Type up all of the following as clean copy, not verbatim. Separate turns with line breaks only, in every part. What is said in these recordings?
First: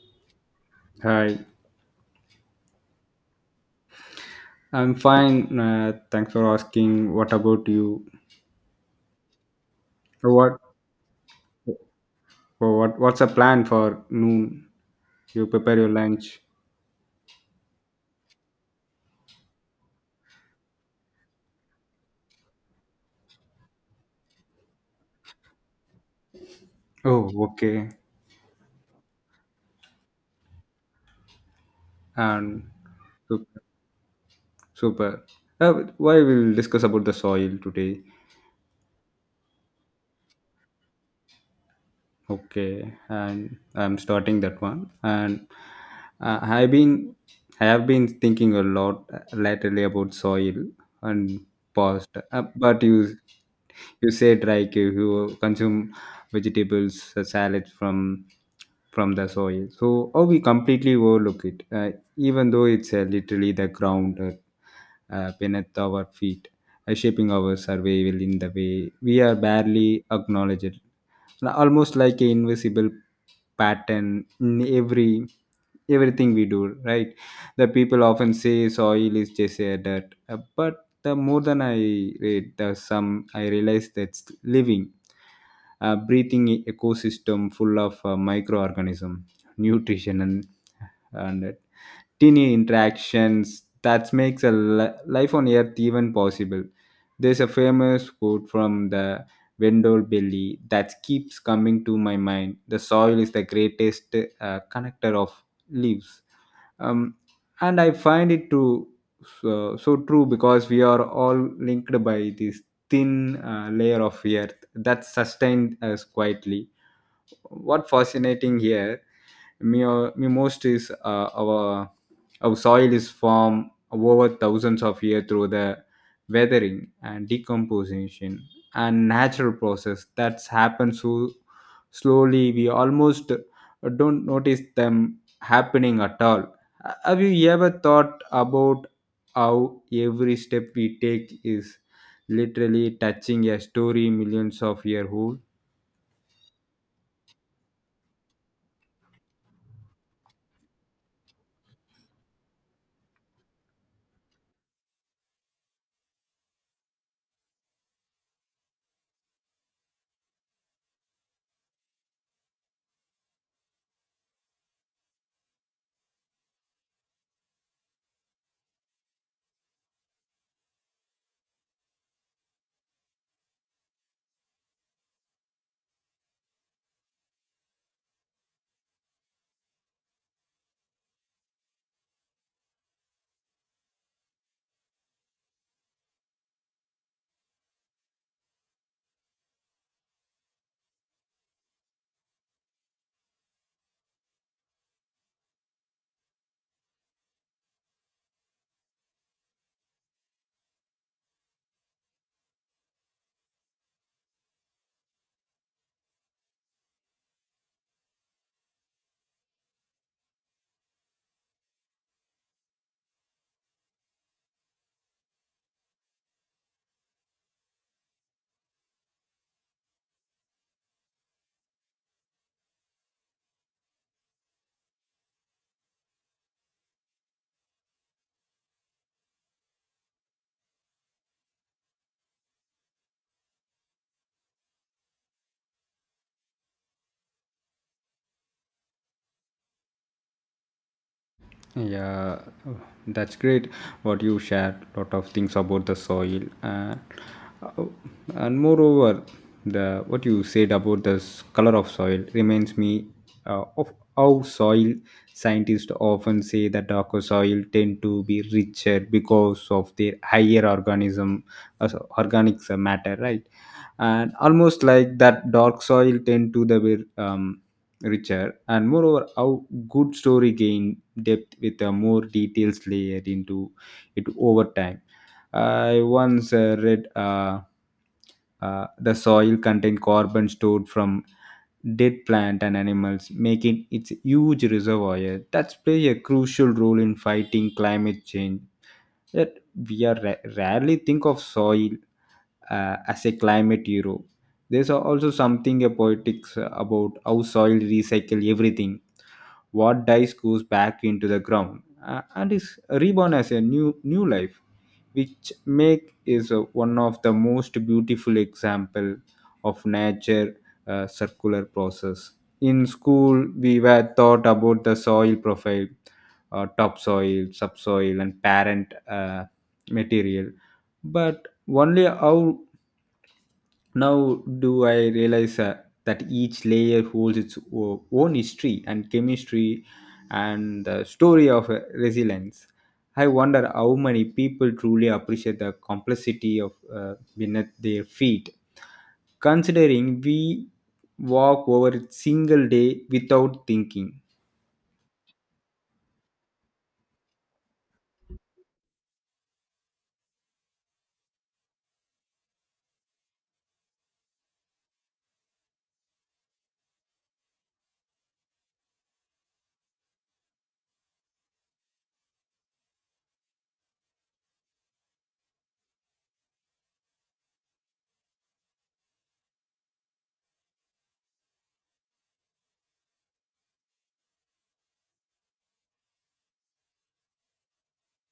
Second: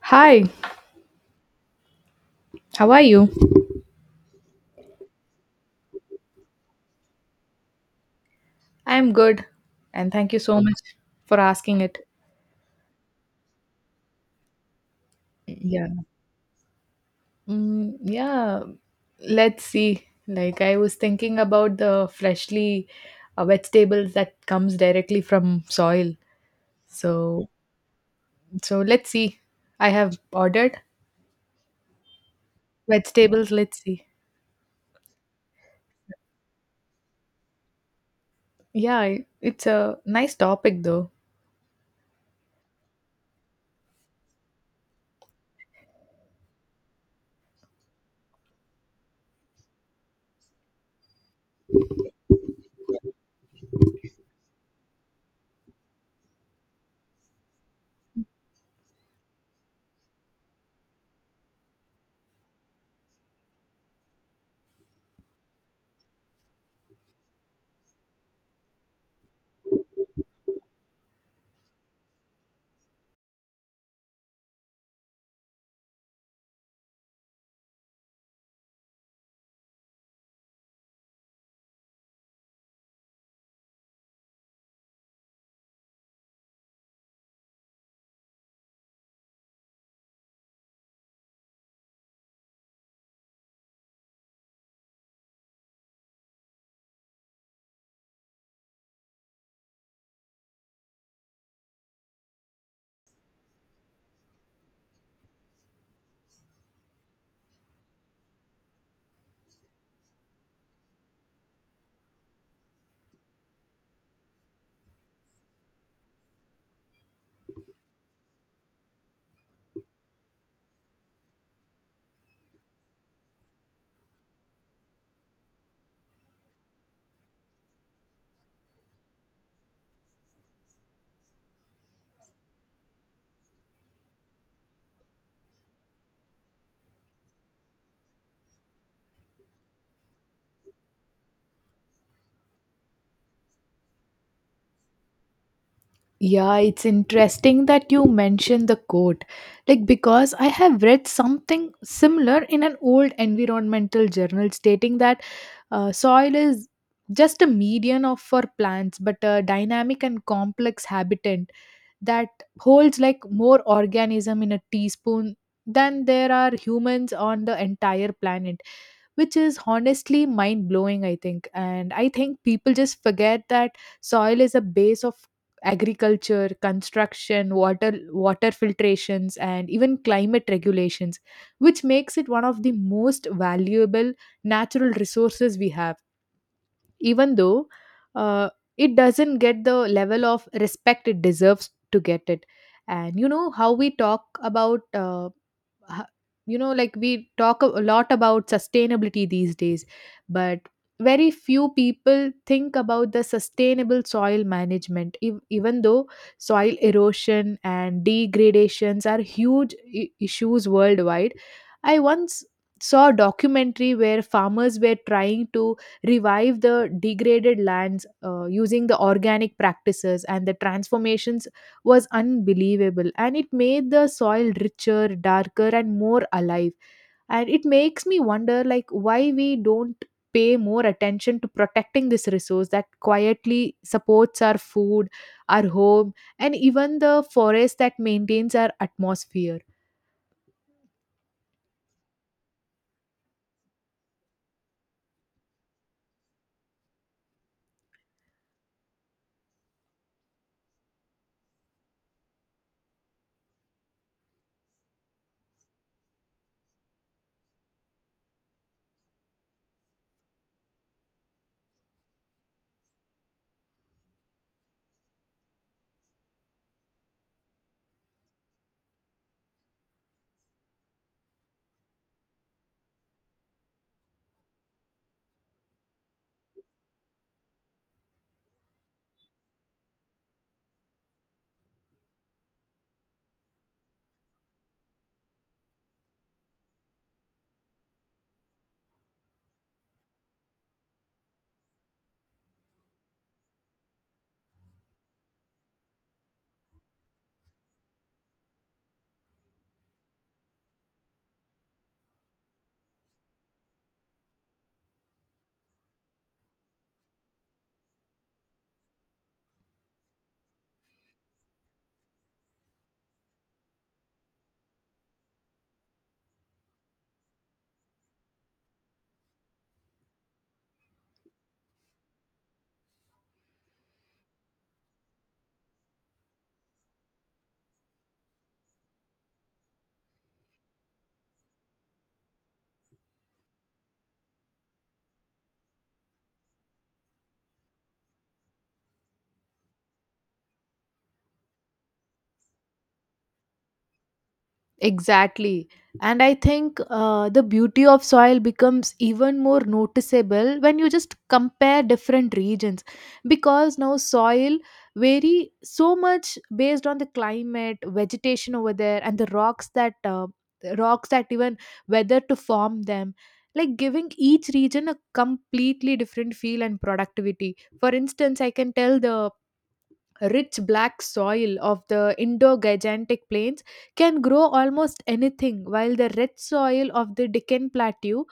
Hi,
Hi,
how are you?
I'm fine. Thanks for asking. What about you?
I'm good, and thank
So
you
What
so much for asking it.
what's the plan for noon? You prepare
Yeah.
your lunch.
Mm, yeah, let's see. Like I was thinking about the freshly vegetables that comes directly from soil.
Oh,
So,
okay.
so let's see. I have ordered
And
vegetables,
super.
let's see.
Super. Why we'll discuss about the soil today?
Yeah, it's a nice topic though.
Okay, and I'm starting that one. And uh, I've been, I have been thinking a lot lately about soil and past. But you said like you consume vegetables, salads from the soil. So, oh, we completely overlook it, even though it's literally the ground beneath our feet, shaping our survival in the way we are barely acknowledged. Like, almost like a invisible pattern in everything we do, right? The people often say soil is just a dirt. But the more than I read the some, I realize that's living, breathing ecosystem full of microorganism, nutrition and tiny interactions that makes life on earth even possible. There's a famous quote from the Wendell Belly that keeps coming to my mind: the soil is the greatest connector of leaves. um, and I find it true, so true, because we are all linked by this thin layer of earth that sustains us quietly. What fascinating here me most is our soil is formed over thousands of years through the weathering and decomposition and natural process that's happened so slowly we almost don't notice them happening at all. Have you ever thought about how every step we take is literally touching a story millions of years old?
Yeah, it's interesting that you mentioned the quote. Like, because I have read something similar in an old environmental journal stating that soil is just a median of for plants, but a dynamic and complex habitant that holds like more organism in a teaspoon than there are humans on the entire planet, which is honestly mind blowing. I think, and I think people just forget that soil is a base of agriculture, construction, water filtrations, and even climate regulations, which makes it one of the most valuable natural resources we have, even though uh, it doesn't get the level of respect it deserves to get it. And you know how we talk about h- you know like we talk a lot about sustainability these days, but very few people think about the sustainable soil management, even though soil erosion and degradations are huge issues worldwide. I once saw a documentary where farmers were trying to revive the degraded lands using the organic practices, and the transformations was unbelievable, and it made the soil richer, darker, and more alive. And it makes me wonder, like, why we don't pay more attention to protecting this resource that quietly supports our food, our home, and even the forest that maintains our atmosphere.
Yeah, that's great. What you shared, lot of things about the soil uh, and moreover, the what you said about the color of soil reminds me of how soil scientists often say that darker soil tend to be richer because of their higher organism, so organic matter, right? And almost like that dark soil tend to the be richer, and moreover how good story gain depth with a more details layered into it over time. I once read the soil contain carbon stored from dead plant and animals, making it huge reservoir that play a crucial role in fighting climate change. Yet we are rarely think of soil as a climate hero. There's also something a poetics about how soil recycle everything, what dies goes back into the ground and is reborn as a new life, which make is one of the most beautiful example of nature circular process. In school we were taught about the soil profile, topsoil, subsoil and parent material, but only how now, do I realize that each layer holds its own history and chemistry and the story of resilience? I wonder how many people truly appreciate the complexity of beneath their feet, considering we walk over a single day without thinking.
Exactly. And I think the beauty of soil becomes even more noticeable when you just compare different regions, because now soil vary so much based on the climate, vegetation over there, and the rocks that rocks that even whether to form them, like giving each region a completely different feel and productivity. For instance, I can tell the rich black soil of the Indo-Gigantic plains can grow almost anything, while the red soil of the Deccan Plateau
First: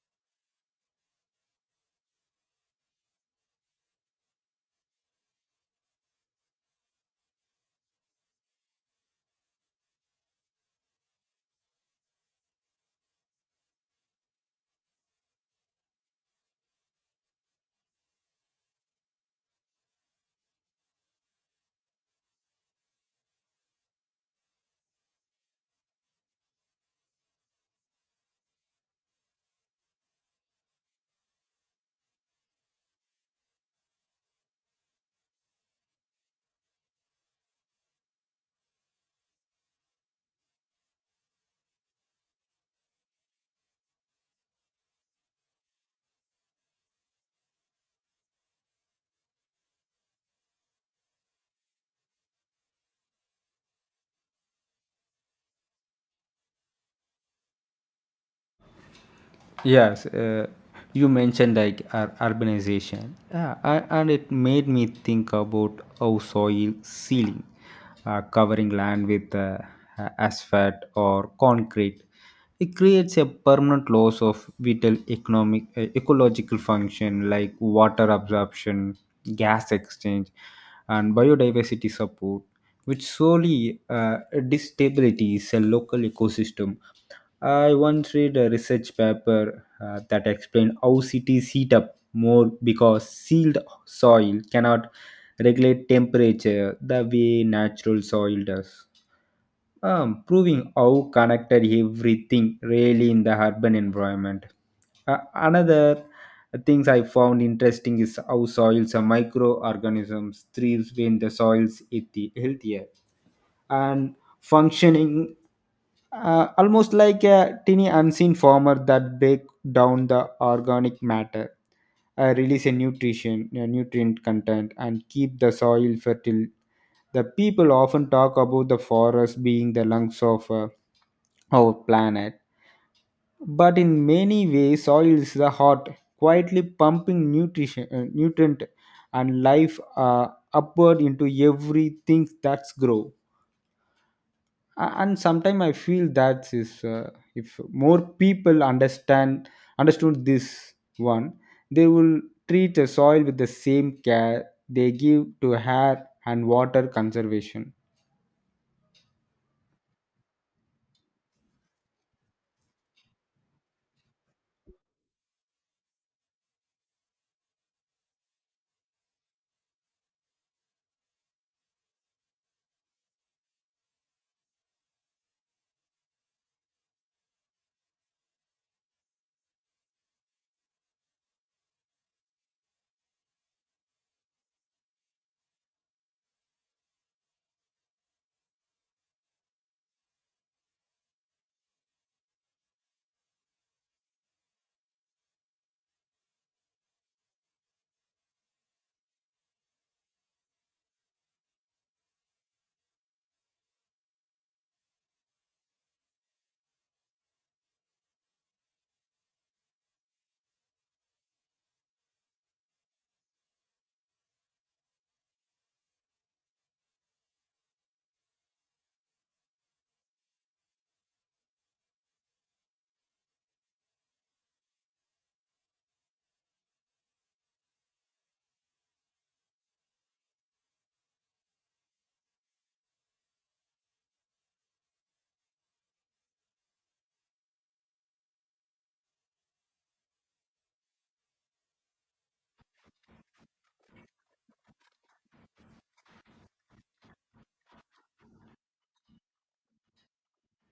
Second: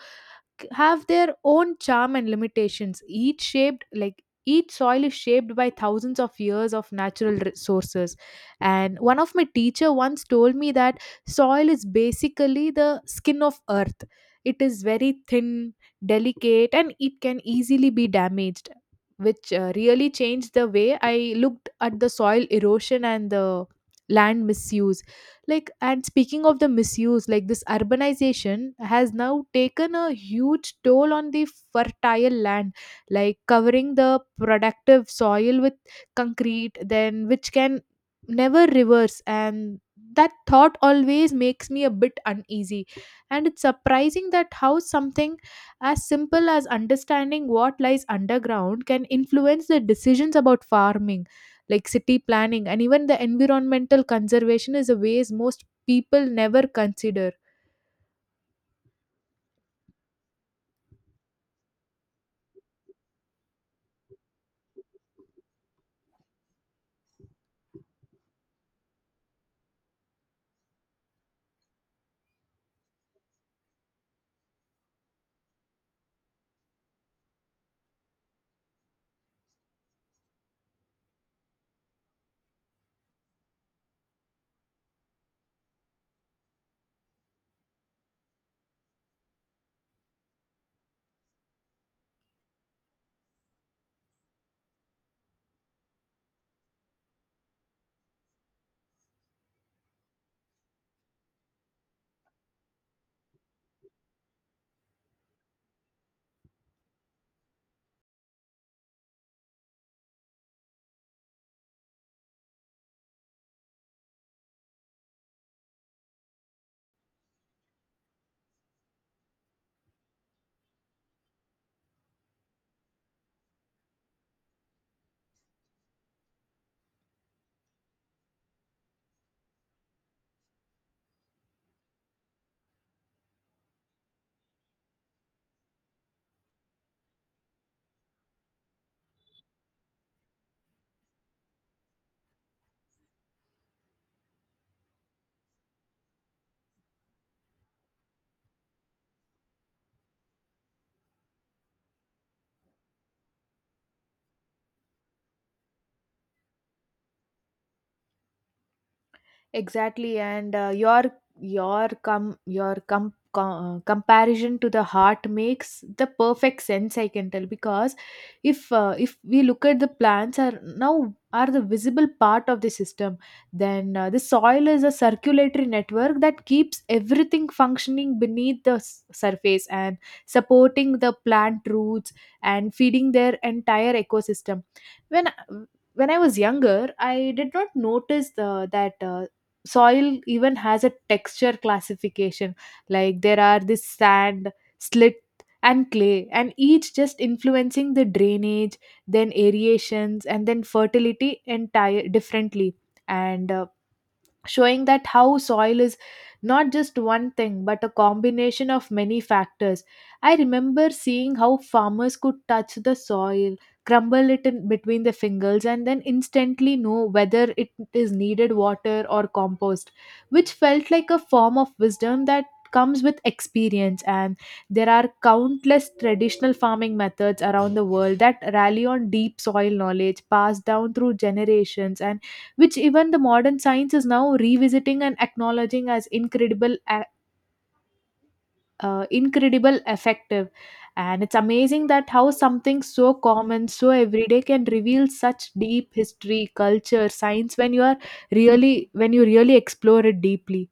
have their own charm and limitations, each shaped like each soil is shaped by thousands of years of natural resources. And one of my teacher once told me that soil is basically the skin of earth. It is very thin, delicate, and it can easily be damaged, which really changed the way I looked at the soil erosion and the land misuse. Like, and speaking of the misuse, like this urbanization has now taken a huge toll on the fertile land, like covering the productive soil with concrete, then which can never reverse, and that thought always makes me a bit uneasy. And it's surprising that how something as simple as understanding what lies underground can influence the decisions about farming, like city planning and even the environmental conservation, is a ways most people never consider.
Yes, you mentioned like urbanization, yeah, and it made me think about how soil sealing, covering land with asphalt or concrete, it creates a permanent loss of vital economic ecological function like water absorption, gas exchange, and biodiversity support, which solely destabilizes a local ecosystem. I once read a research paper that explained how cities heat up more because sealed soil cannot regulate temperature the way natural soil does, proving how connected everything really in the urban environment. Another things I found interesting is how soils are microorganisms thrives when the soils is healthier and functioning almost like a tiny unseen farmer that break down the organic matter, release a nutrient content and keep the soil fertile. The people often talk about the forest being the lungs of our planet, but in many ways soil is the heart, quietly pumping nutrition nutrient and life upward into everything that's grow. And sometimes I feel that is if more people understand understood this one, they will treat the soil with the same care they give to air and water conservation.
Exactly, and your comparison to the heart makes the perfect sense. I can tell because if we look at the plants are now are the visible part of the system, then the soil is a circulatory network that keeps everything functioning beneath the surface and supporting the plant roots and feeding their entire ecosystem. When when I was younger, I did not notice the, that soil even has a texture classification. Like, there are this sand, slit, and clay, and each just influencing the drainage, then aerations, and then fertility entire differently, and showing that how soil is not just one thing but a combination of many factors. I remember seeing how farmers could touch the soil, crumble it in between the fingers, and then instantly know whether it is needed water or compost, which felt like a form of wisdom that comes with experience. And there are countless traditional farming methods around the world that rally on deep soil knowledge passed down through generations, and which even the modern science is now revisiting and acknowledging as incredible effective. And it's amazing that how something so common, so everyday, can reveal such deep history, culture, science, when you are really when you really explore it deeply.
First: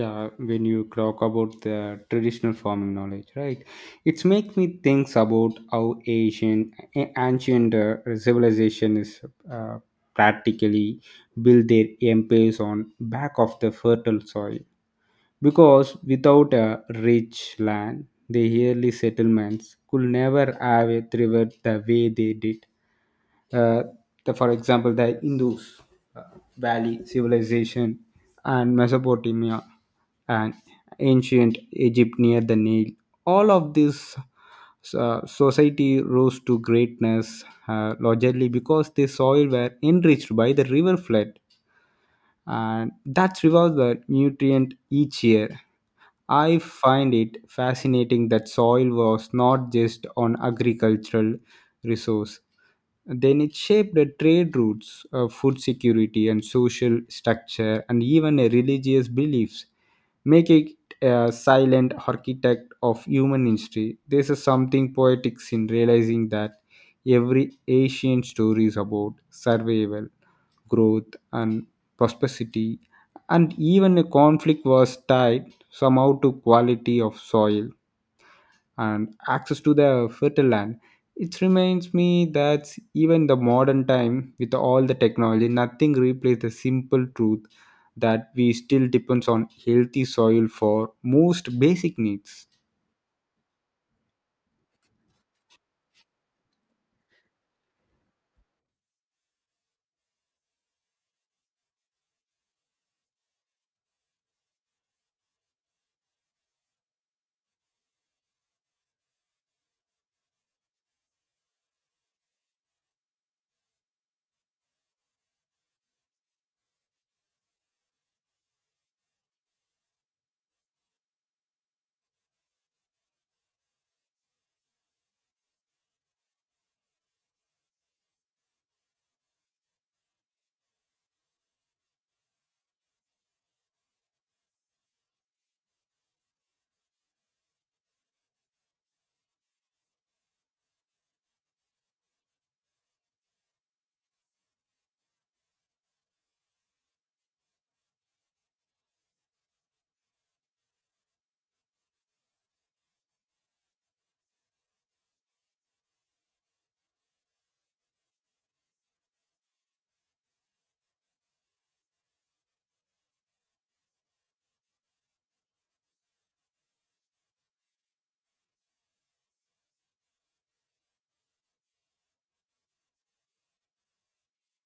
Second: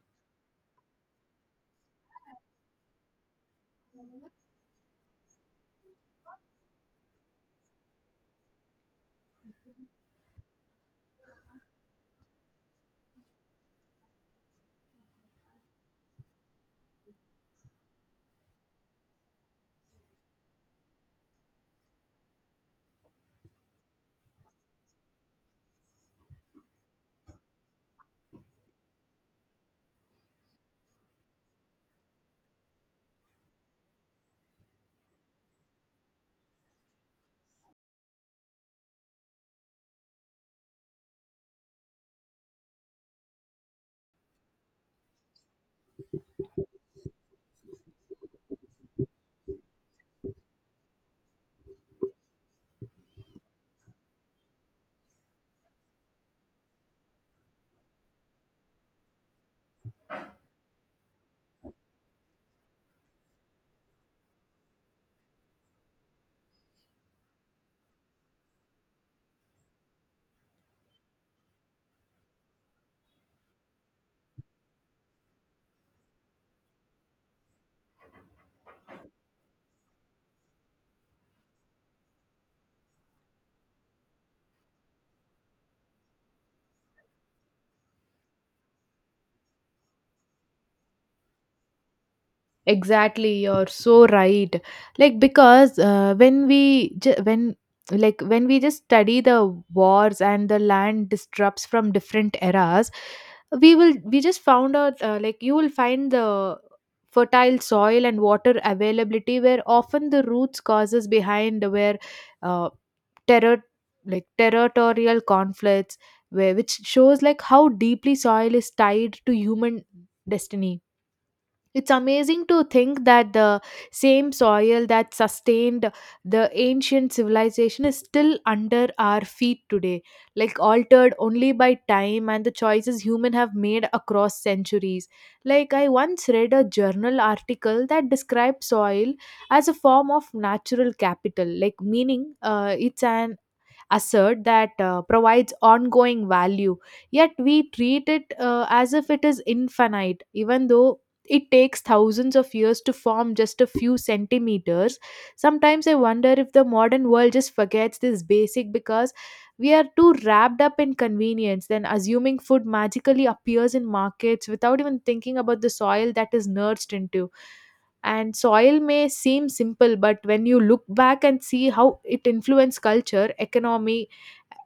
Yeah, when you talk about the traditional farming knowledge, right? It makes me think about how ancient civilization is uh, practically built their empires on back of the fertile soil, because without a rich land, the early settlements could never have thrived the way they did. Uh, for example, the Indus uh, Valley civilization and Mesopotamia and ancient Egypt near the Nile. All of these society rose to greatness largely because the soil were enriched by the river flood and that revives the nutrient each year. I find it fascinating that soil was not just an agricultural resource, then it shaped the trade routes, food security, and social structure, and even a religious beliefs, making it a silent architect of human history. This is something poetic in realizing that every ancient story is about survival, growth, and prosperity, and even a conflict was tied somehow to quality of soil and access to the fertile land. It reminds me that even the modern time with all the technology, nothing replaces the simple truth that we still depends on healthy soil for most basic needs.
Exactly, you're so right. Like, because when like when we just study the wars and the land disrupts from different eras, we just found out, like, you will find the fertile soil and water availability where often the roots causes behind where uh, terror like territorial conflicts, where which shows like how deeply soil is tied to human destiny. It's amazing to think that the same soil that sustained the ancient civilization is still under our feet today, like altered only by time and the choices humans have made across centuries. Like, I once read a journal article that described soil as a form of natural capital, like, meaning it's an assert that provides ongoing value, yet we treat it as if it is infinite, even though it takes thousands of years to form just a few centimeters. Sometimes I wonder if the modern world just forgets this basic, because we are too wrapped up in convenience, then assuming food magically appears in markets without even thinking about the soil that is nursed into. And soil may seem simple, but when you look back and see how it influenced culture, economy,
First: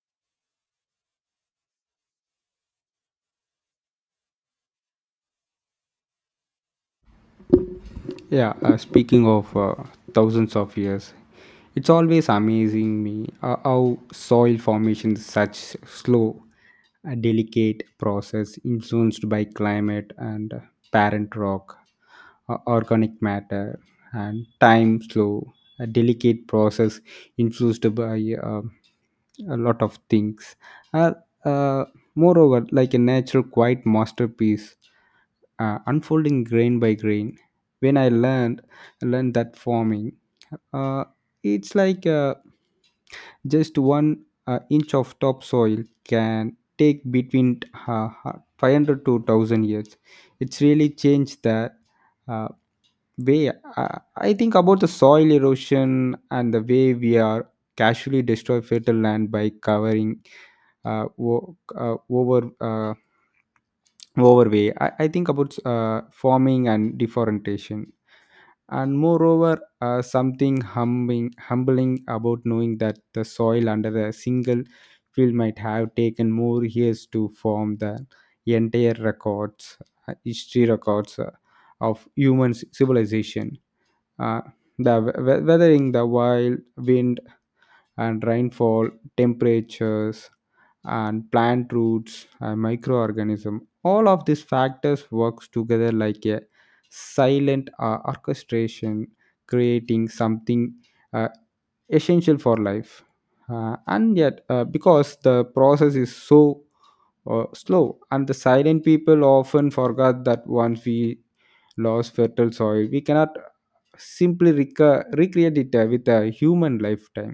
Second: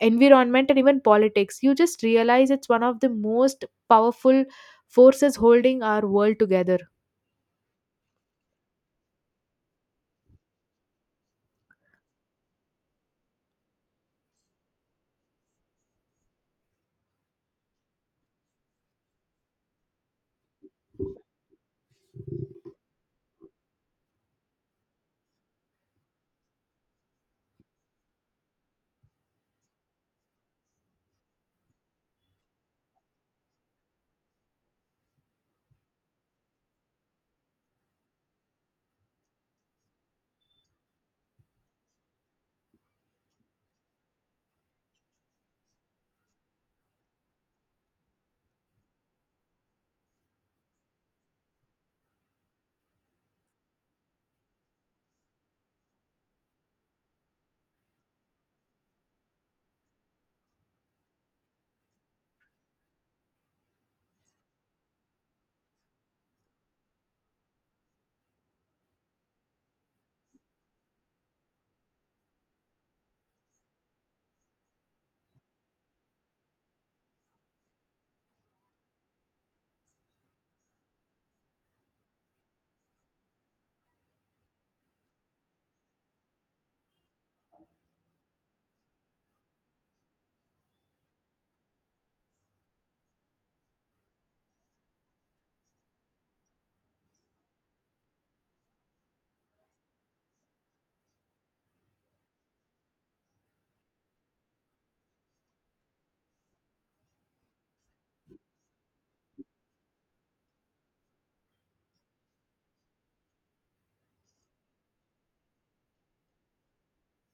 environment, and even politics, you just realize it's one of the most powerful forces holding our world together.
Yeah, speaking of thousands of years, it's always amazing me how soil formation is such slow, delicate process influenced by climate and parent rock, organic matter, and time slow, a delicate process influenced by a lot of things. Uh, uh, Moreover, like a natural quiet masterpiece, unfolding grain by grain. When I learned that farming, uh, it's like just one inch of topsoil can take between uh, 500 to 1000 years, it's really changed the uh, way I, I think about the soil erosion and the way we are casually destroy fertile land by covering uh, wo- uh, over uh, overway I think about farming and deforestation. And moreover something humbling about knowing that the soil under a single field might have taken more years to form the entire records, history records of human civilization. Uh, the we- we- weathering, the wild wind and rainfall, temperatures and plant roots and microorganism, all of these factors works together like a silent orchestration, creating something uh, essential for life. And yet, because the process is so slow and the silent, people often forget that once we lose fertile soil we cannot simply recreate it with a human lifetime.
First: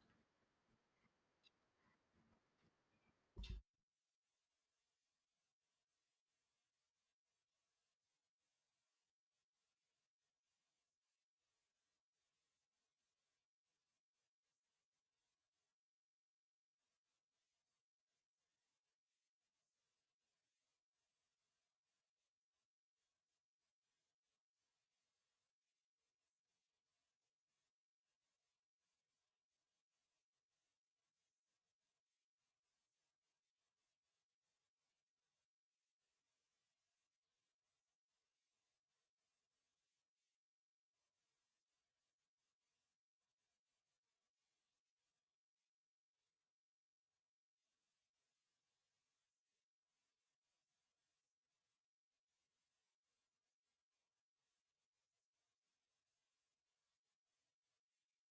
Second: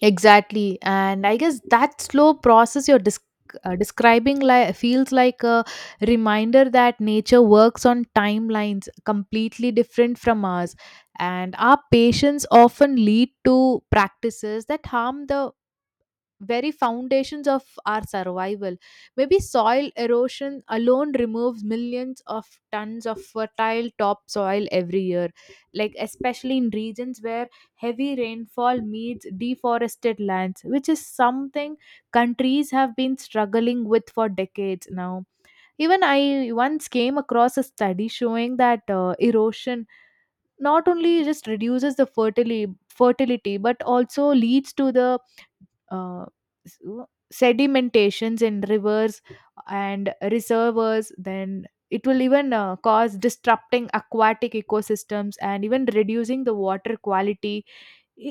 Exactly, and I guess that slow process you're describing, like, feels like a reminder that nature works on timelines completely different from ours, and our patience often lead to practices that harm the very foundations of our survival. Maybe soil erosion alone removes millions of tons of fertile topsoil every year, like especially in regions where heavy rainfall meets deforested lands, which is something countries have been struggling with for decades now. Even I once came across a study showing that erosion not only just reduces the fertility, but also leads to the uh, s- uh, sedimentations in rivers and reservoirs, then it will even cause disrupting aquatic ecosystems and even reducing the water quality.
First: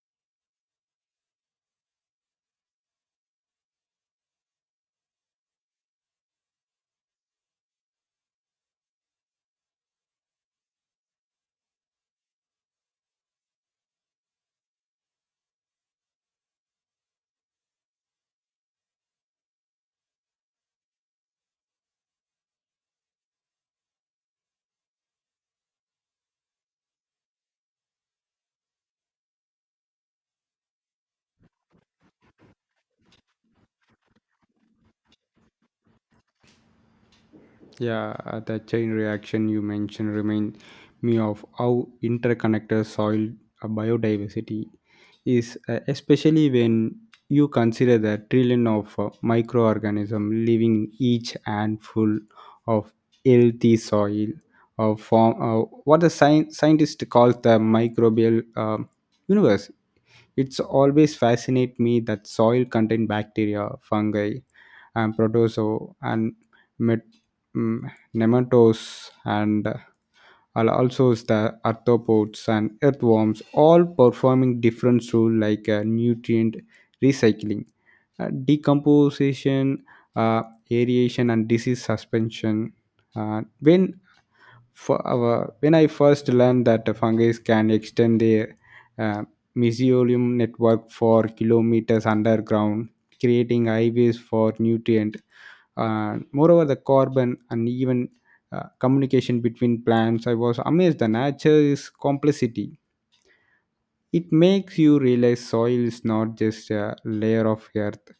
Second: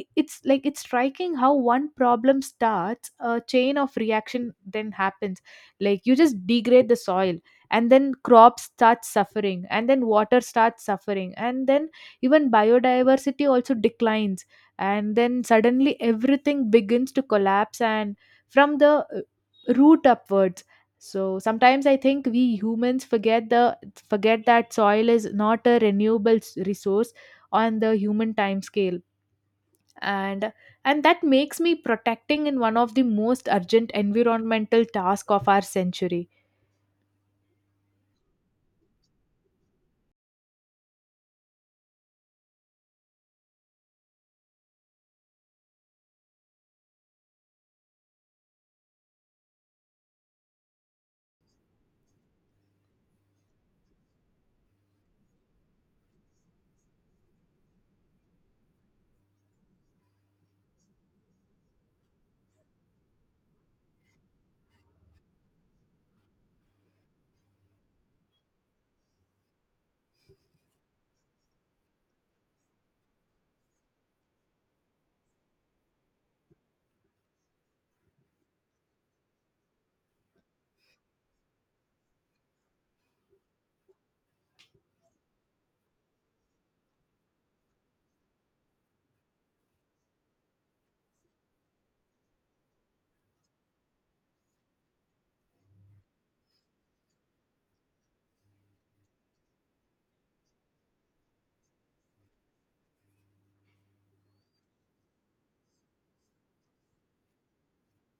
It's like it's striking how one problem starts a chain of reaction, then happens, like, you just degrade the soil, and then crops start suffering, and then water starts suffering, and then even biodiversity also declines, and then suddenly everything begins to collapse and from the root upwards. So sometimes I think we humans forget the forget that soil is not a renewable resource on the human time scale, and and that makes me protecting in one of the most urgent environmental task of our century.
Yeah, the chain reaction you mentioned remind me of how interconnected soil biodiversity is, especially when you consider the trillion of microorganisms living in each handful of healthy soil, or form what the scientist calls the microbial universe. It's always fascinate me that soil contain bacteria, fungi, and protozoa and met- mm, nematodes and also the arthropods and earthworms all performing different role like nutrient recycling, decomposition, uh, aeration and disease suspension. When for our When I first learned that the fungi can extend their uh, mycelium network for kilometers underground, creating highways for nutrient. Moreover, the carbon and even communication between plants. I was amazed. The nature is complexity. It makes you realize soil is not just a layer of earth,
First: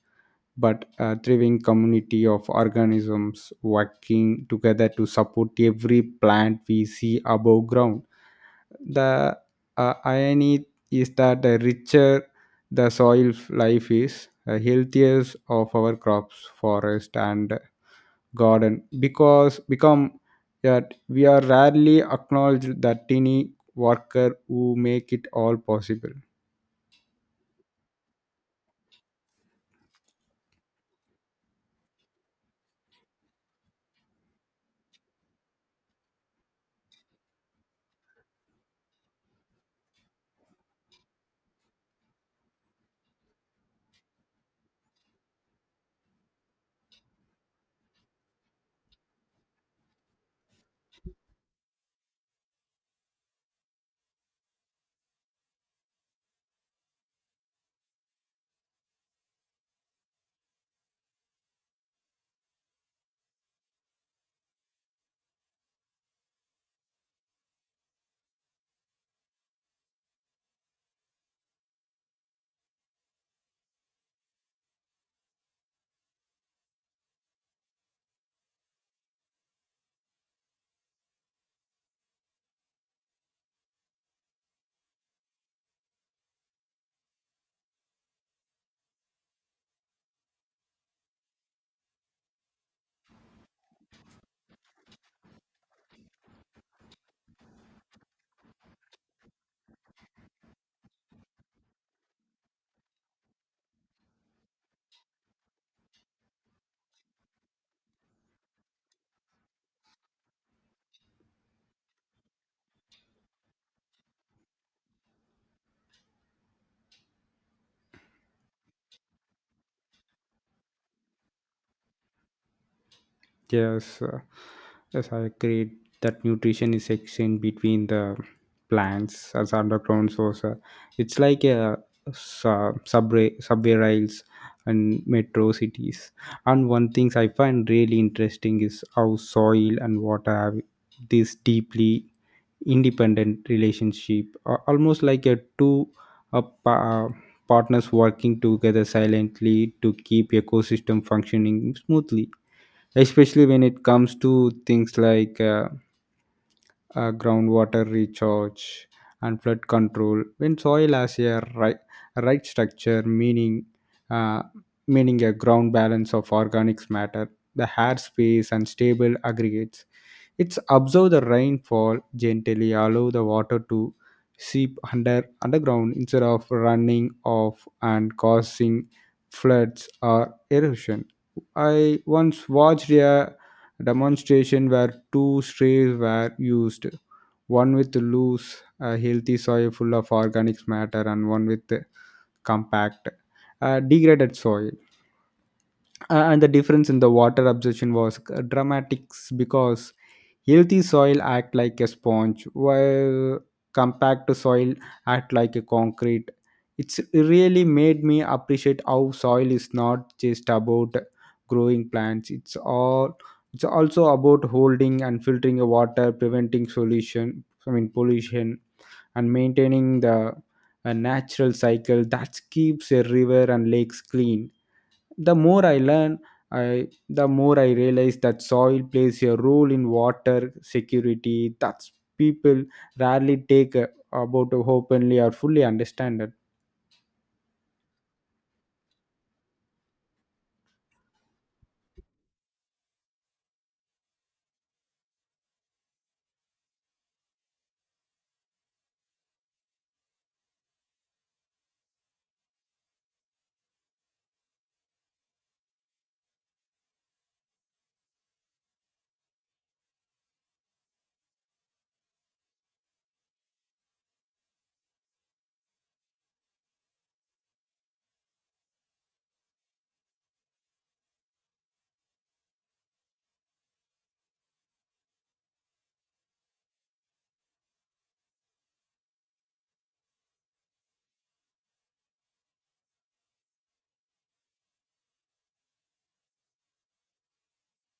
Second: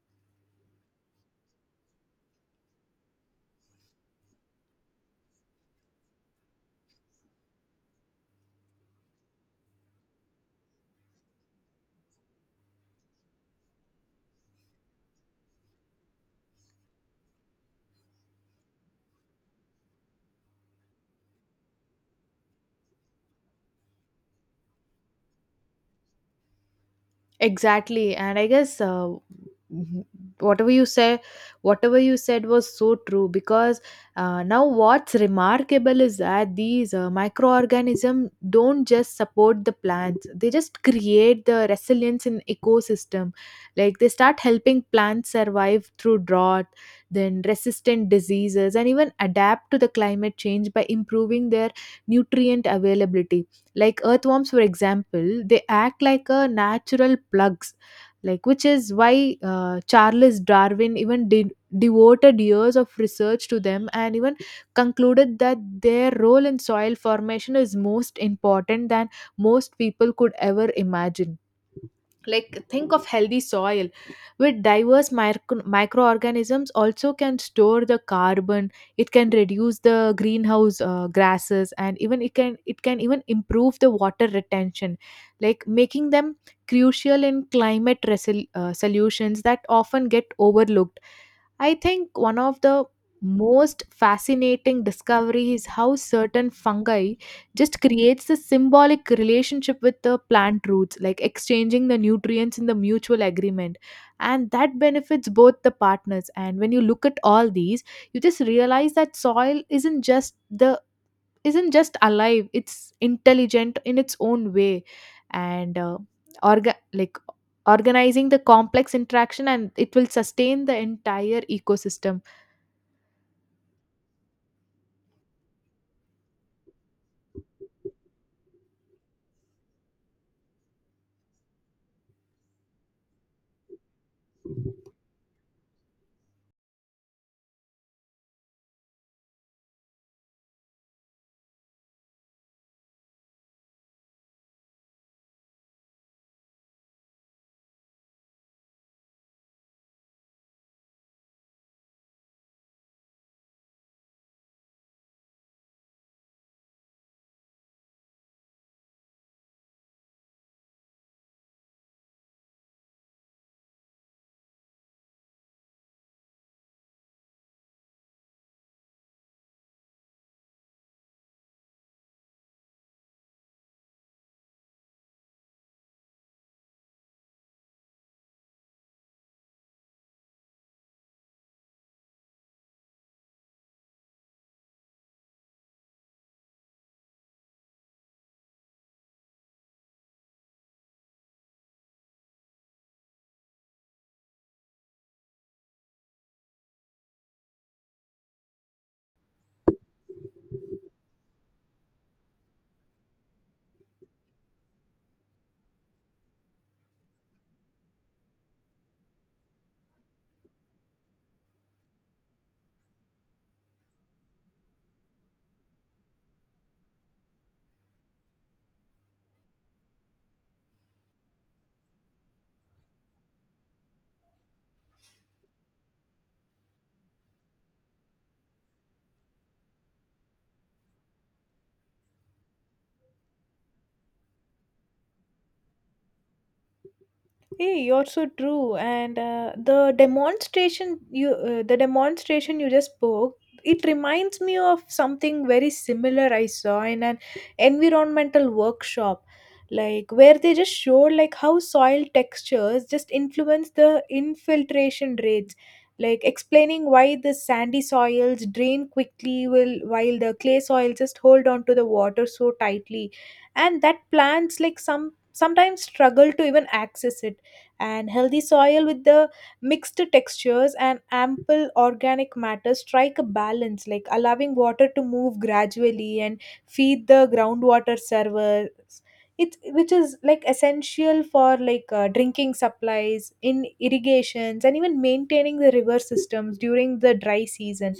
but a thriving community of organisms working together to support every plant we see above ground. The irony is that the richer the soil life is, the healthier of our crops, forest, and garden because become that we are rarely acknowledged the tiny worker who make it all possible.
Exactly, and I guess w- whatever you say, whatever you said was so true, because now what's remarkable is that these microorganisms don't just support the plants; they just create the resilience in ecosystem. Like, they start helping plants survive through drought, then resistant diseases, and even adapt to the climate change by improving their nutrient availability. Like earthworms, for example, they act like a natural plugs, like, which is why Charles Darwin even did devoted years of research to them, and even concluded that their role in soil formation is most important than most people could ever imagine. Like, think of healthy soil with diverse microorganisms also can store the carbon. It can reduce the greenhouse gases, and even it can even improve the water retention, like making them crucial in climate solutions that often get overlooked. I think one of the most fascinating discovery is how certain fungi just creates a symbolic relationship with the plant roots, like exchanging the nutrients in the mutual agreement, and that benefits both the partners. And when you look at all these, you just realize that soil isn't just alive, it's intelligent in its own way, and like organizing the complex interaction, and it will sustain the entire ecosystem.
Yes, uh, yes, I agree that nutrition is exchanged between the plants as underground source. It's like a subway, subway rails and metro cities. And one thing I find really interesting is how soil and water have this deeply independent relationship, almost like a two uh, pa- uh, partners working together silently to keep ecosystem functioning smoothly, especially when it comes to things like groundwater recharge and flood control. When soil has a right structure, meaning uh, a ground balance of organics matter, the hard space and stable aggregates, it's observe the rainfall gently, allow the water to seep underground instead of running off and causing floods or erosion. I once watched a demonstration where two strays were used, one with loose, healthy soil full of organic matter, and one with compact, degraded soil and the difference in the water absorption was dramatic because healthy soil act like a sponge while compact soil act like a concrete. It's really made me appreciate how soil is not just about growing plants. It's also about holding and filtering the water, preventing solution, I mean pollution, and maintaining the natural cycle that keeps a river and lakes clean. The more I learn, I the more I realize that soil plays a role in water security. That's people rarely take about openly or fully understand it.
Hey, you're so true. And the demonstration you just spoke, it reminds me of something very similar I saw in an environmental workshop, like where they just showed like how soil textures just influence the infiltration rates, like explaining why the sandy soils drain quickly will while the clay soils just hold on to the water so tightly, and that plants like sometimes struggle to even access it. And healthy soil with the mixed textures and ample organic matter strike a balance like allowing water to move gradually and feed the groundwater servers it, which is like essential for like drinking supplies in irrigations and even maintaining the river systems during the dry season.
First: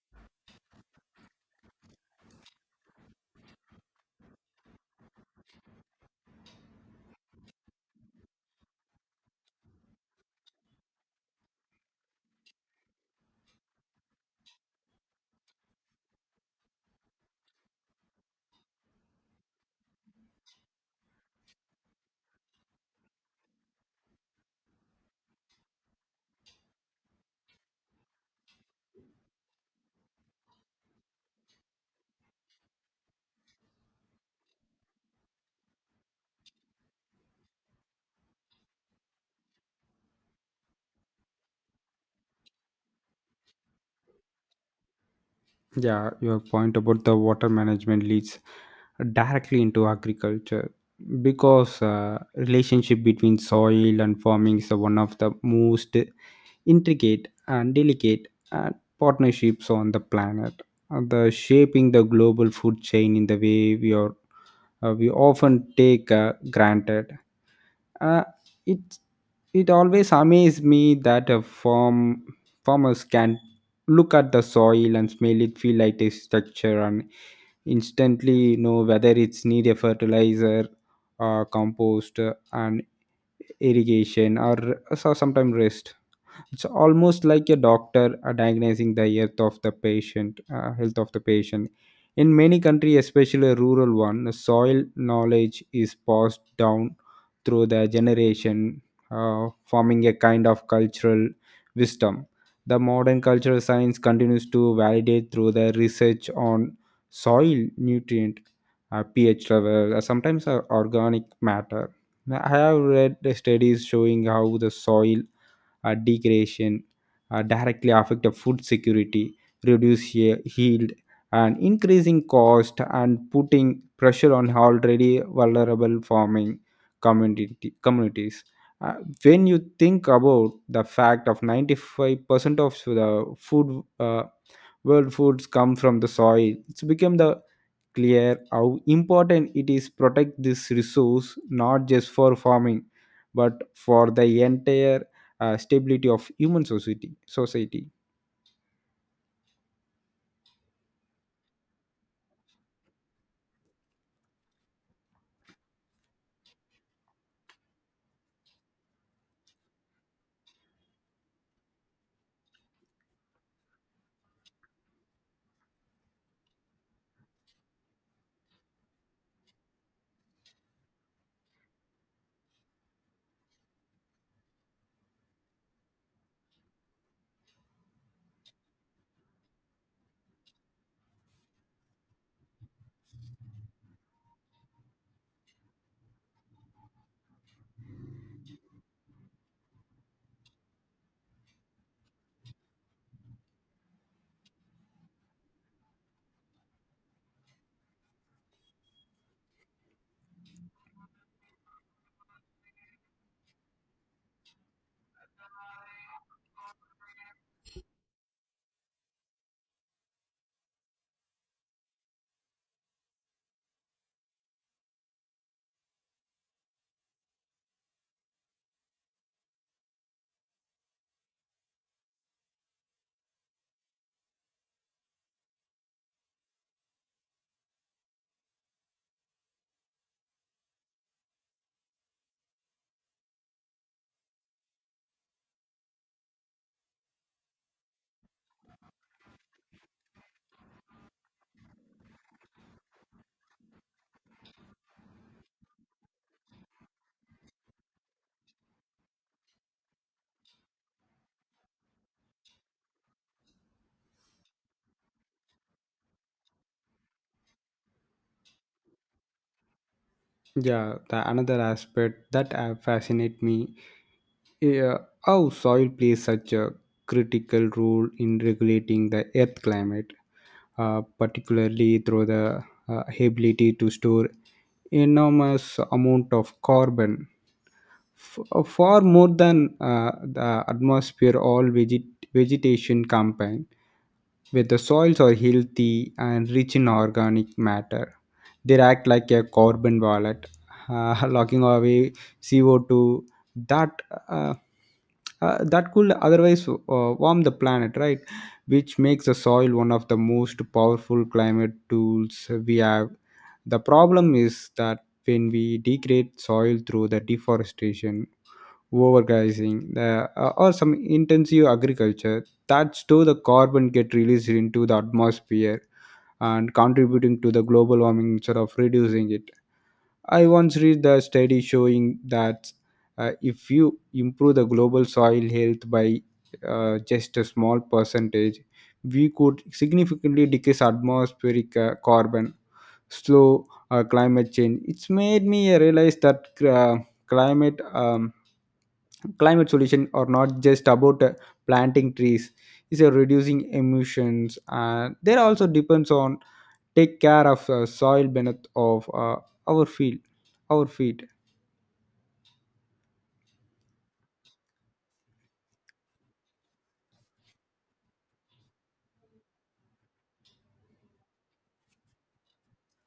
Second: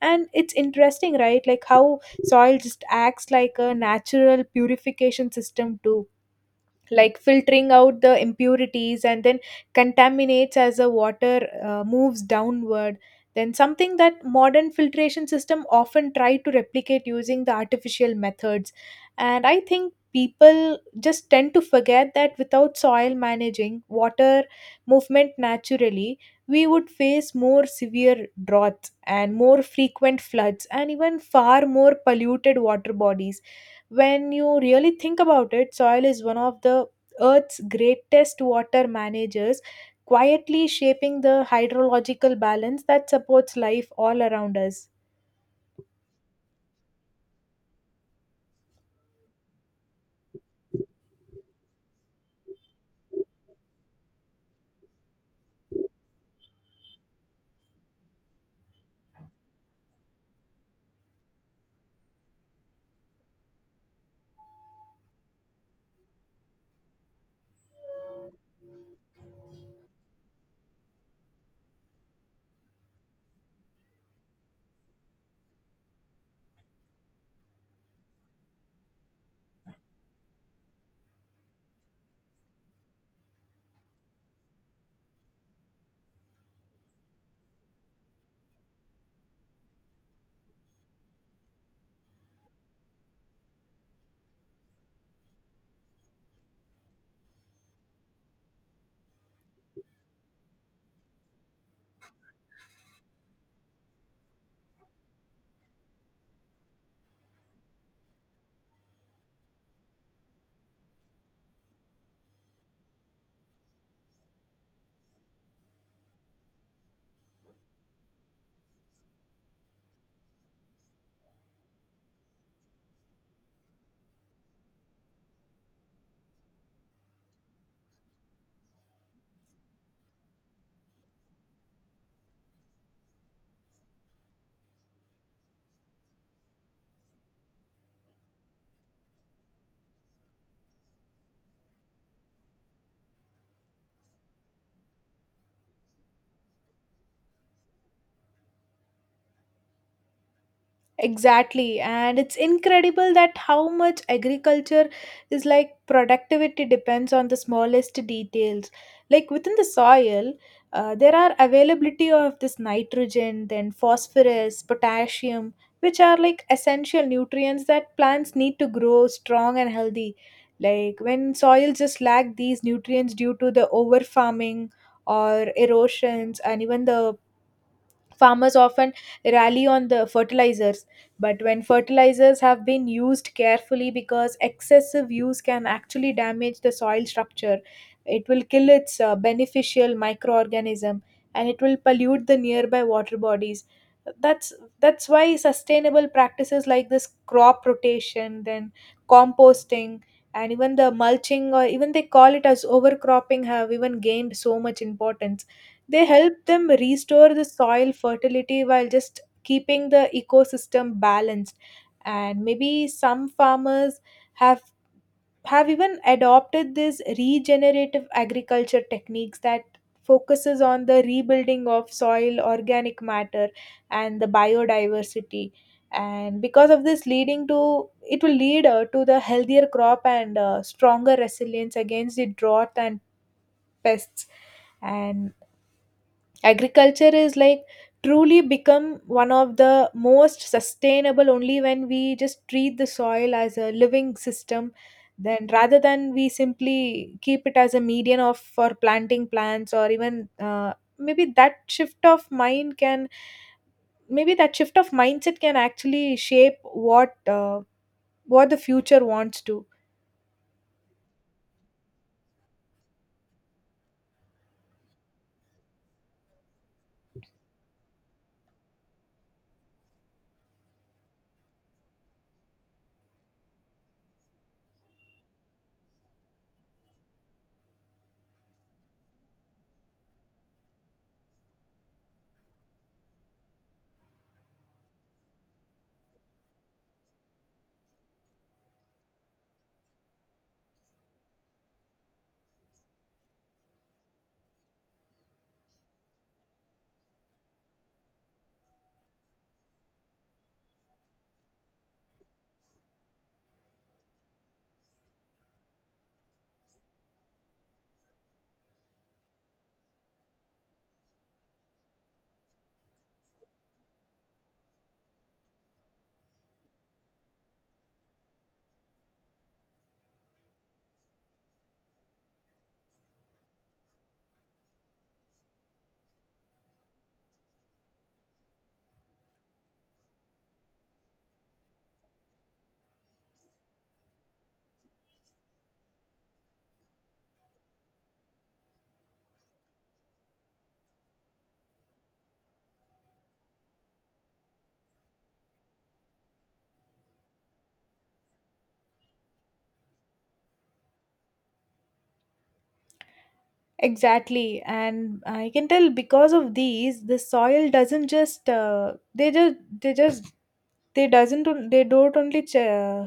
And it's interesting, right? Like how soil just acts like a natural purification system too, like filtering out the impurities and then contaminates as the water moves downward, then something that modern filtration system often try to replicate using the artificial methods. And I think people just tend to forget that without soil managing water movement naturally, we would face more severe droughts and more frequent floods and even far more polluted water bodies. When you really think about it, soil is one of the Earth's greatest water managers, quietly shaping the hydrological balance that supports life all around us.
Yeah, your point about the water management leads directly into agriculture because relationship between soil and farming is one of the most intricate and delicate and partnerships on the planet and the shaping the global food chain in the way we are we often take granted. uh, it it always amazes me that a farm farmers can look at the soil and smell it, feel like its texture, and instantly know whether it's need a fertilizer, compost, and irrigation, or so sometimes rest. It's almost like a doctor diagnosing the health of the patient. In many countries, especially rural one, the soil knowledge is passed down through the generation, forming a kind of cultural wisdom. The modern cultural science continues to validate through the research on soil nutrient, pH level, sometimes organic matter. Now, I have read the studies showing how the soil degradation directly affect the food security, reduce yield, and increasing cost and putting pressure on already vulnerable farming community communities. Uh, when you think about the fact of 95% of the food world foods come from the soil, it's become the clear how important it is protect this resource, not just for farming but for the entire stability of human society.
Exactly, and it's incredible that how much agriculture is like productivity depends on the smallest details. Like within the soil, there are availability of this nitrogen, then phosphorus, potassium, which are like essential nutrients that plants need to grow strong and healthy. Like when soil just lack these nutrients due to the over farming or erosions and even the farmers often rally on the fertilizers, but when fertilizers have been used carefully because excessive use can actually damage the soil structure, it will kill its beneficial microorganism and it will pollute the nearby water bodies. That's that's why sustainable practices like this crop rotation, then composting and even the mulching, or even they call it as overcropping, have even gained so much importance. They help them restore the soil fertility while just keeping the ecosystem balanced. And maybe some farmers have have even adopted these regenerative agriculture techniques that focuses on the rebuilding of soil organic matter and the biodiversity, and because of this leading to it will lead to the healthier crop and stronger resilience against the drought and pests. And agriculture is like truly become one of the most sustainable only when we just treat the soil as a living system, then rather than we simply keep it as a median of for planting plants or even maybe that shift of mindset can actually shape uh, what the future wants to.
Yeah, the another aspect that fascinate me uh, how soil plays such a critical role in regulating the earth climate, particularly through the ability to store enormous amount of carbon, far more than the atmosphere all vegetation combined. With the soils are healthy and rich in organic matter, they act like a carbon wallet, locking away CO2 that uh, that could otherwise warm the planet, right, which makes the soil one of the most powerful climate tools we have. The problem is that when we degrade soil through the deforestation, overgrazing or some intensive agriculture, that's too the carbon get released into the atmosphere and contributing to the global warming instead of reducing it. I once read the study showing that if you improve the global soil health by just a small percentage, we could significantly decrease atmospheric carbon, slow climate change. It's made me realize that climate um, climate solution are not just about planting trees. It's a reducing emissions, and there also depends on take care of soil beneath of our field, our feet.
Exactly, and I can tell because of these, the soil doesn't just they don't only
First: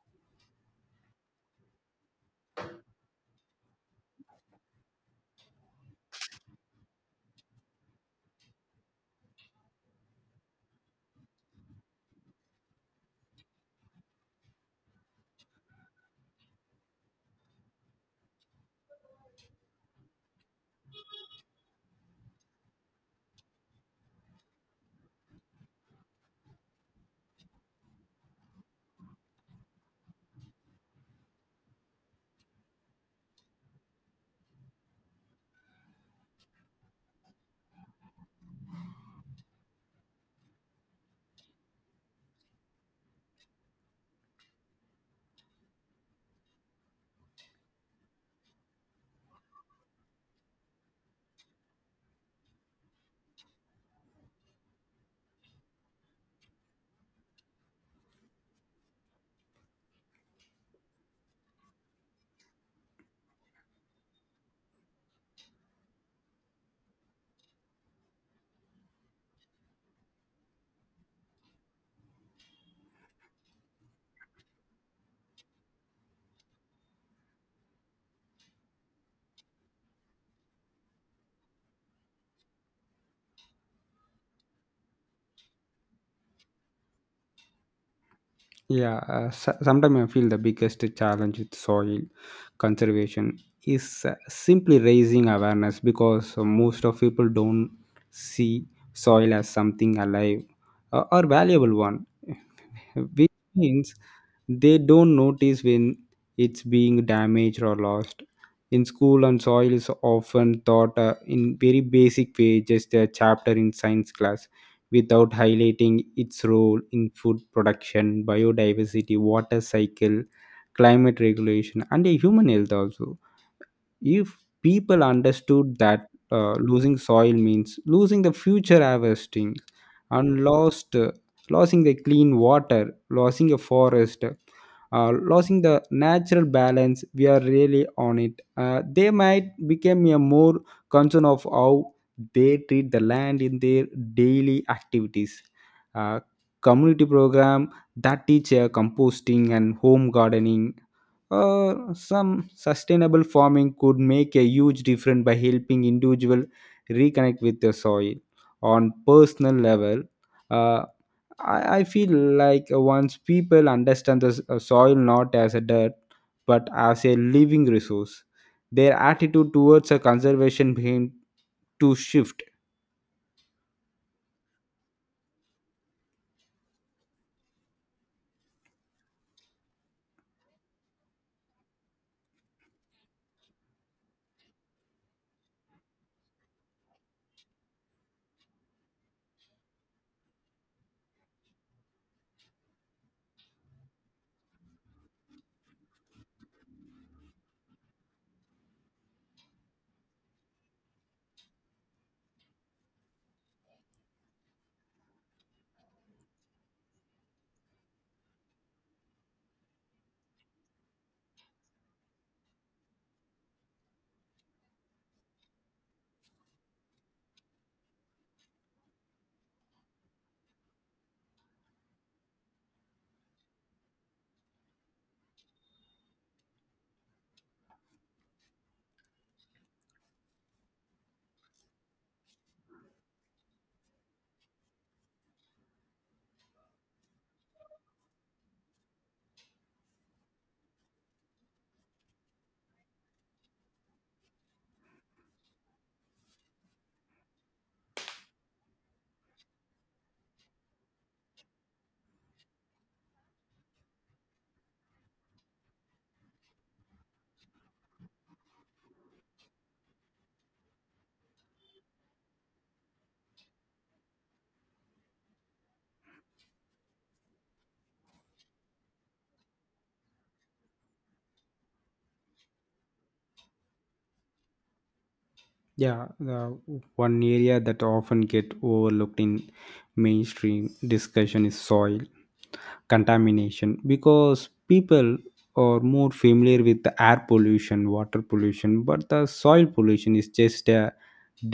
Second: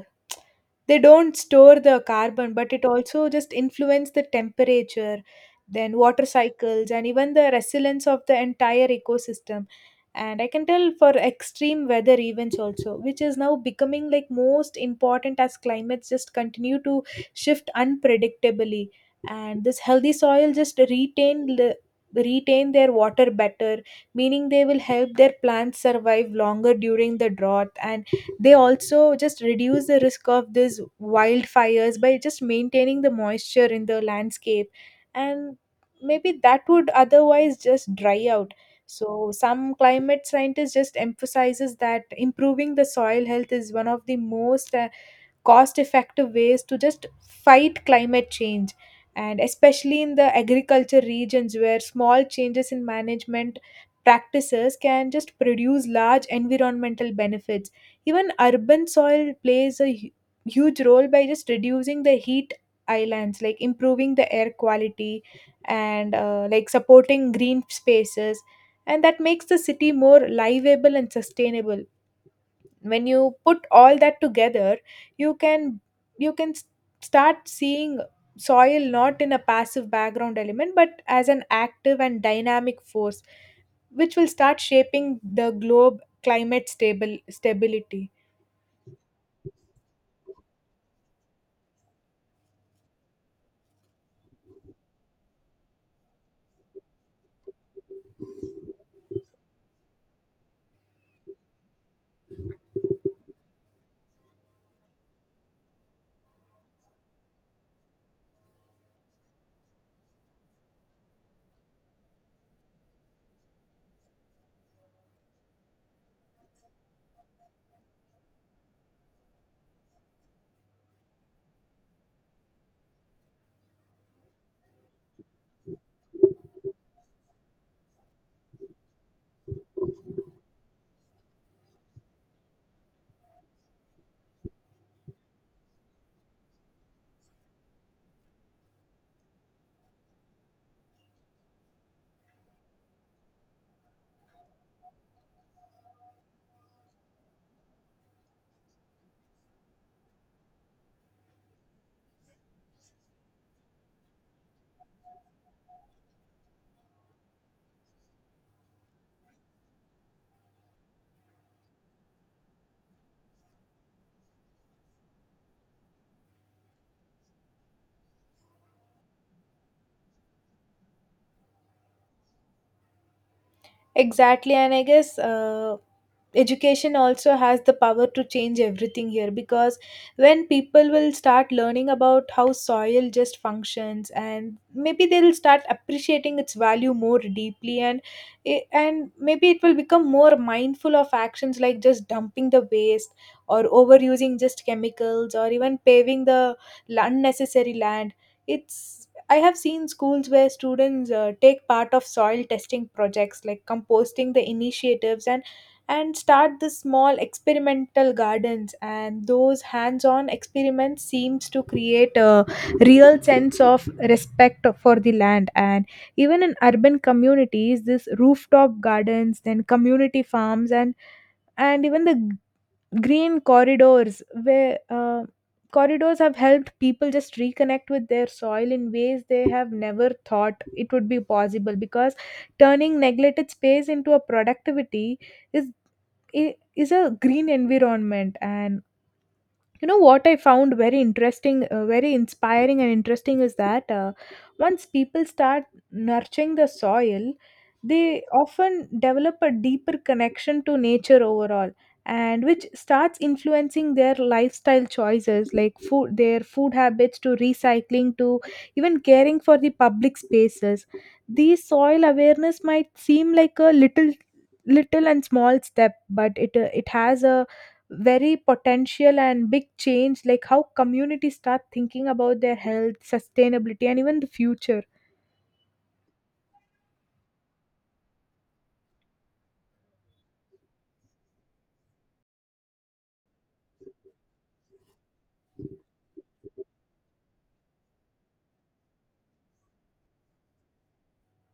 they don't store the carbon, but it also just influence the temperature, then water cycles, and even the resilience of the entire ecosystem. And I can tell for extreme weather events also, which is now becoming like most important as climates just continue to shift unpredictably. And this healthy soil just retain their water better, meaning they will help their plants survive longer during the drought, and they also just reduce the risk of these wildfires by just maintaining the moisture in the landscape and maybe that would otherwise just dry out. So some climate scientists just emphasizes that improving the soil health is one of the most cost effective ways to just fight climate change, and especially in the agriculture regions where small changes in management practices can just produce large environmental benefits. Even urban soil plays a huge role by just reducing the heat islands, like improving the air quality and like supporting green spaces, and that makes the city more livable and sustainable. When you put all that together, you can you can s- start seeing soil not in a passive background element but as an active and dynamic force, which will start shaping the globe climate stable stability.
Yeah, so- sometimes I feel the biggest challenge with soil conservation is simply raising awareness because most of people don't see soil as something alive or valuable one, which means they don't notice when it's being damaged or lost. In school, and soil is often taught in very basic way, just a chapter in science class, without highlighting its role in food production, biodiversity, water cycle, climate regulation, and a human health also. If people understood that losing soil means losing the future harvesting and lost, uh, losing the clean water, losing a forest, losing the natural balance we are really on it, they might become a more concern of how they treat the land in their daily activities. uh, Community program that teach composting and home gardening or some sustainable farming could make a huge difference by helping individual reconnect with the soil on personal level. Uh, I, I feel like once people understand the soil not as a dirt but as a living resource, their attitude towards a conservation begin to shift.
Exactly, and I guess education also has the power to change everything here, because when people will start learning about how soil just functions, and maybe they'll start appreciating its value more deeply, and and maybe it will become more mindful of actions like just dumping the waste or overusing just chemicals or even paving the unnecessary land. It's I have seen schools where students take part of soil testing projects like composting the initiatives and start the small experimental gardens, and those hands-on experiments seems to create a real sense of respect for the land. And even in urban communities, this rooftop gardens, then community farms and even the green corridors where corridors have helped people just reconnect with their soil in ways they have never thought it would be possible, because turning neglected space into a productivity is is a green environment. And you know what I found very interesting, very inspiring and interesting, is that once people start nurturing the soil, they often develop a deeper connection to nature overall, and which starts influencing their lifestyle choices like food their food habits to recycling to even caring for the public spaces. These soil awareness might seem like a little and small step, but it it has a very potential and big change like how communities start thinking about their health sustainability and even the future.
Yeah, the one area that often get overlooked in mainstream discussion is soil contamination, because people are more familiar with the air pollution, water pollution, but the soil pollution is just a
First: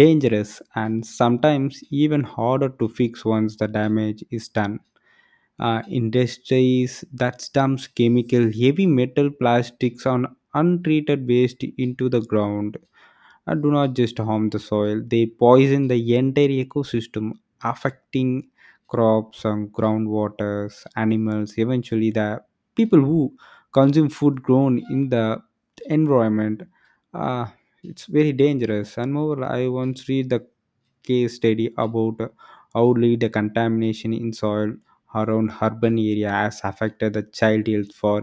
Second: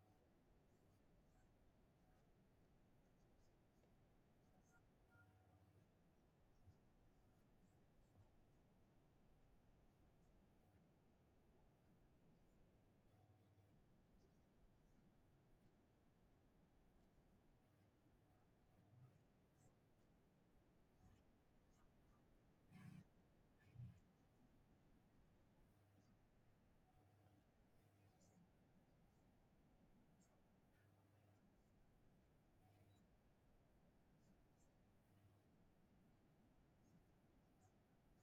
dangerous and sometimes even harder to fix once the damage is done. Industries that dumps chemical, heavy metal, plastics, and untreated waste into the ground do not just harm the soil; they poison the entire ecosystem, affecting crops and groundwaters, animals, eventually the people who consume food grown in the environment. uh, it's very dangerous and moreover I once read the case study about how lead contamination in soil around urban area has affected the child health for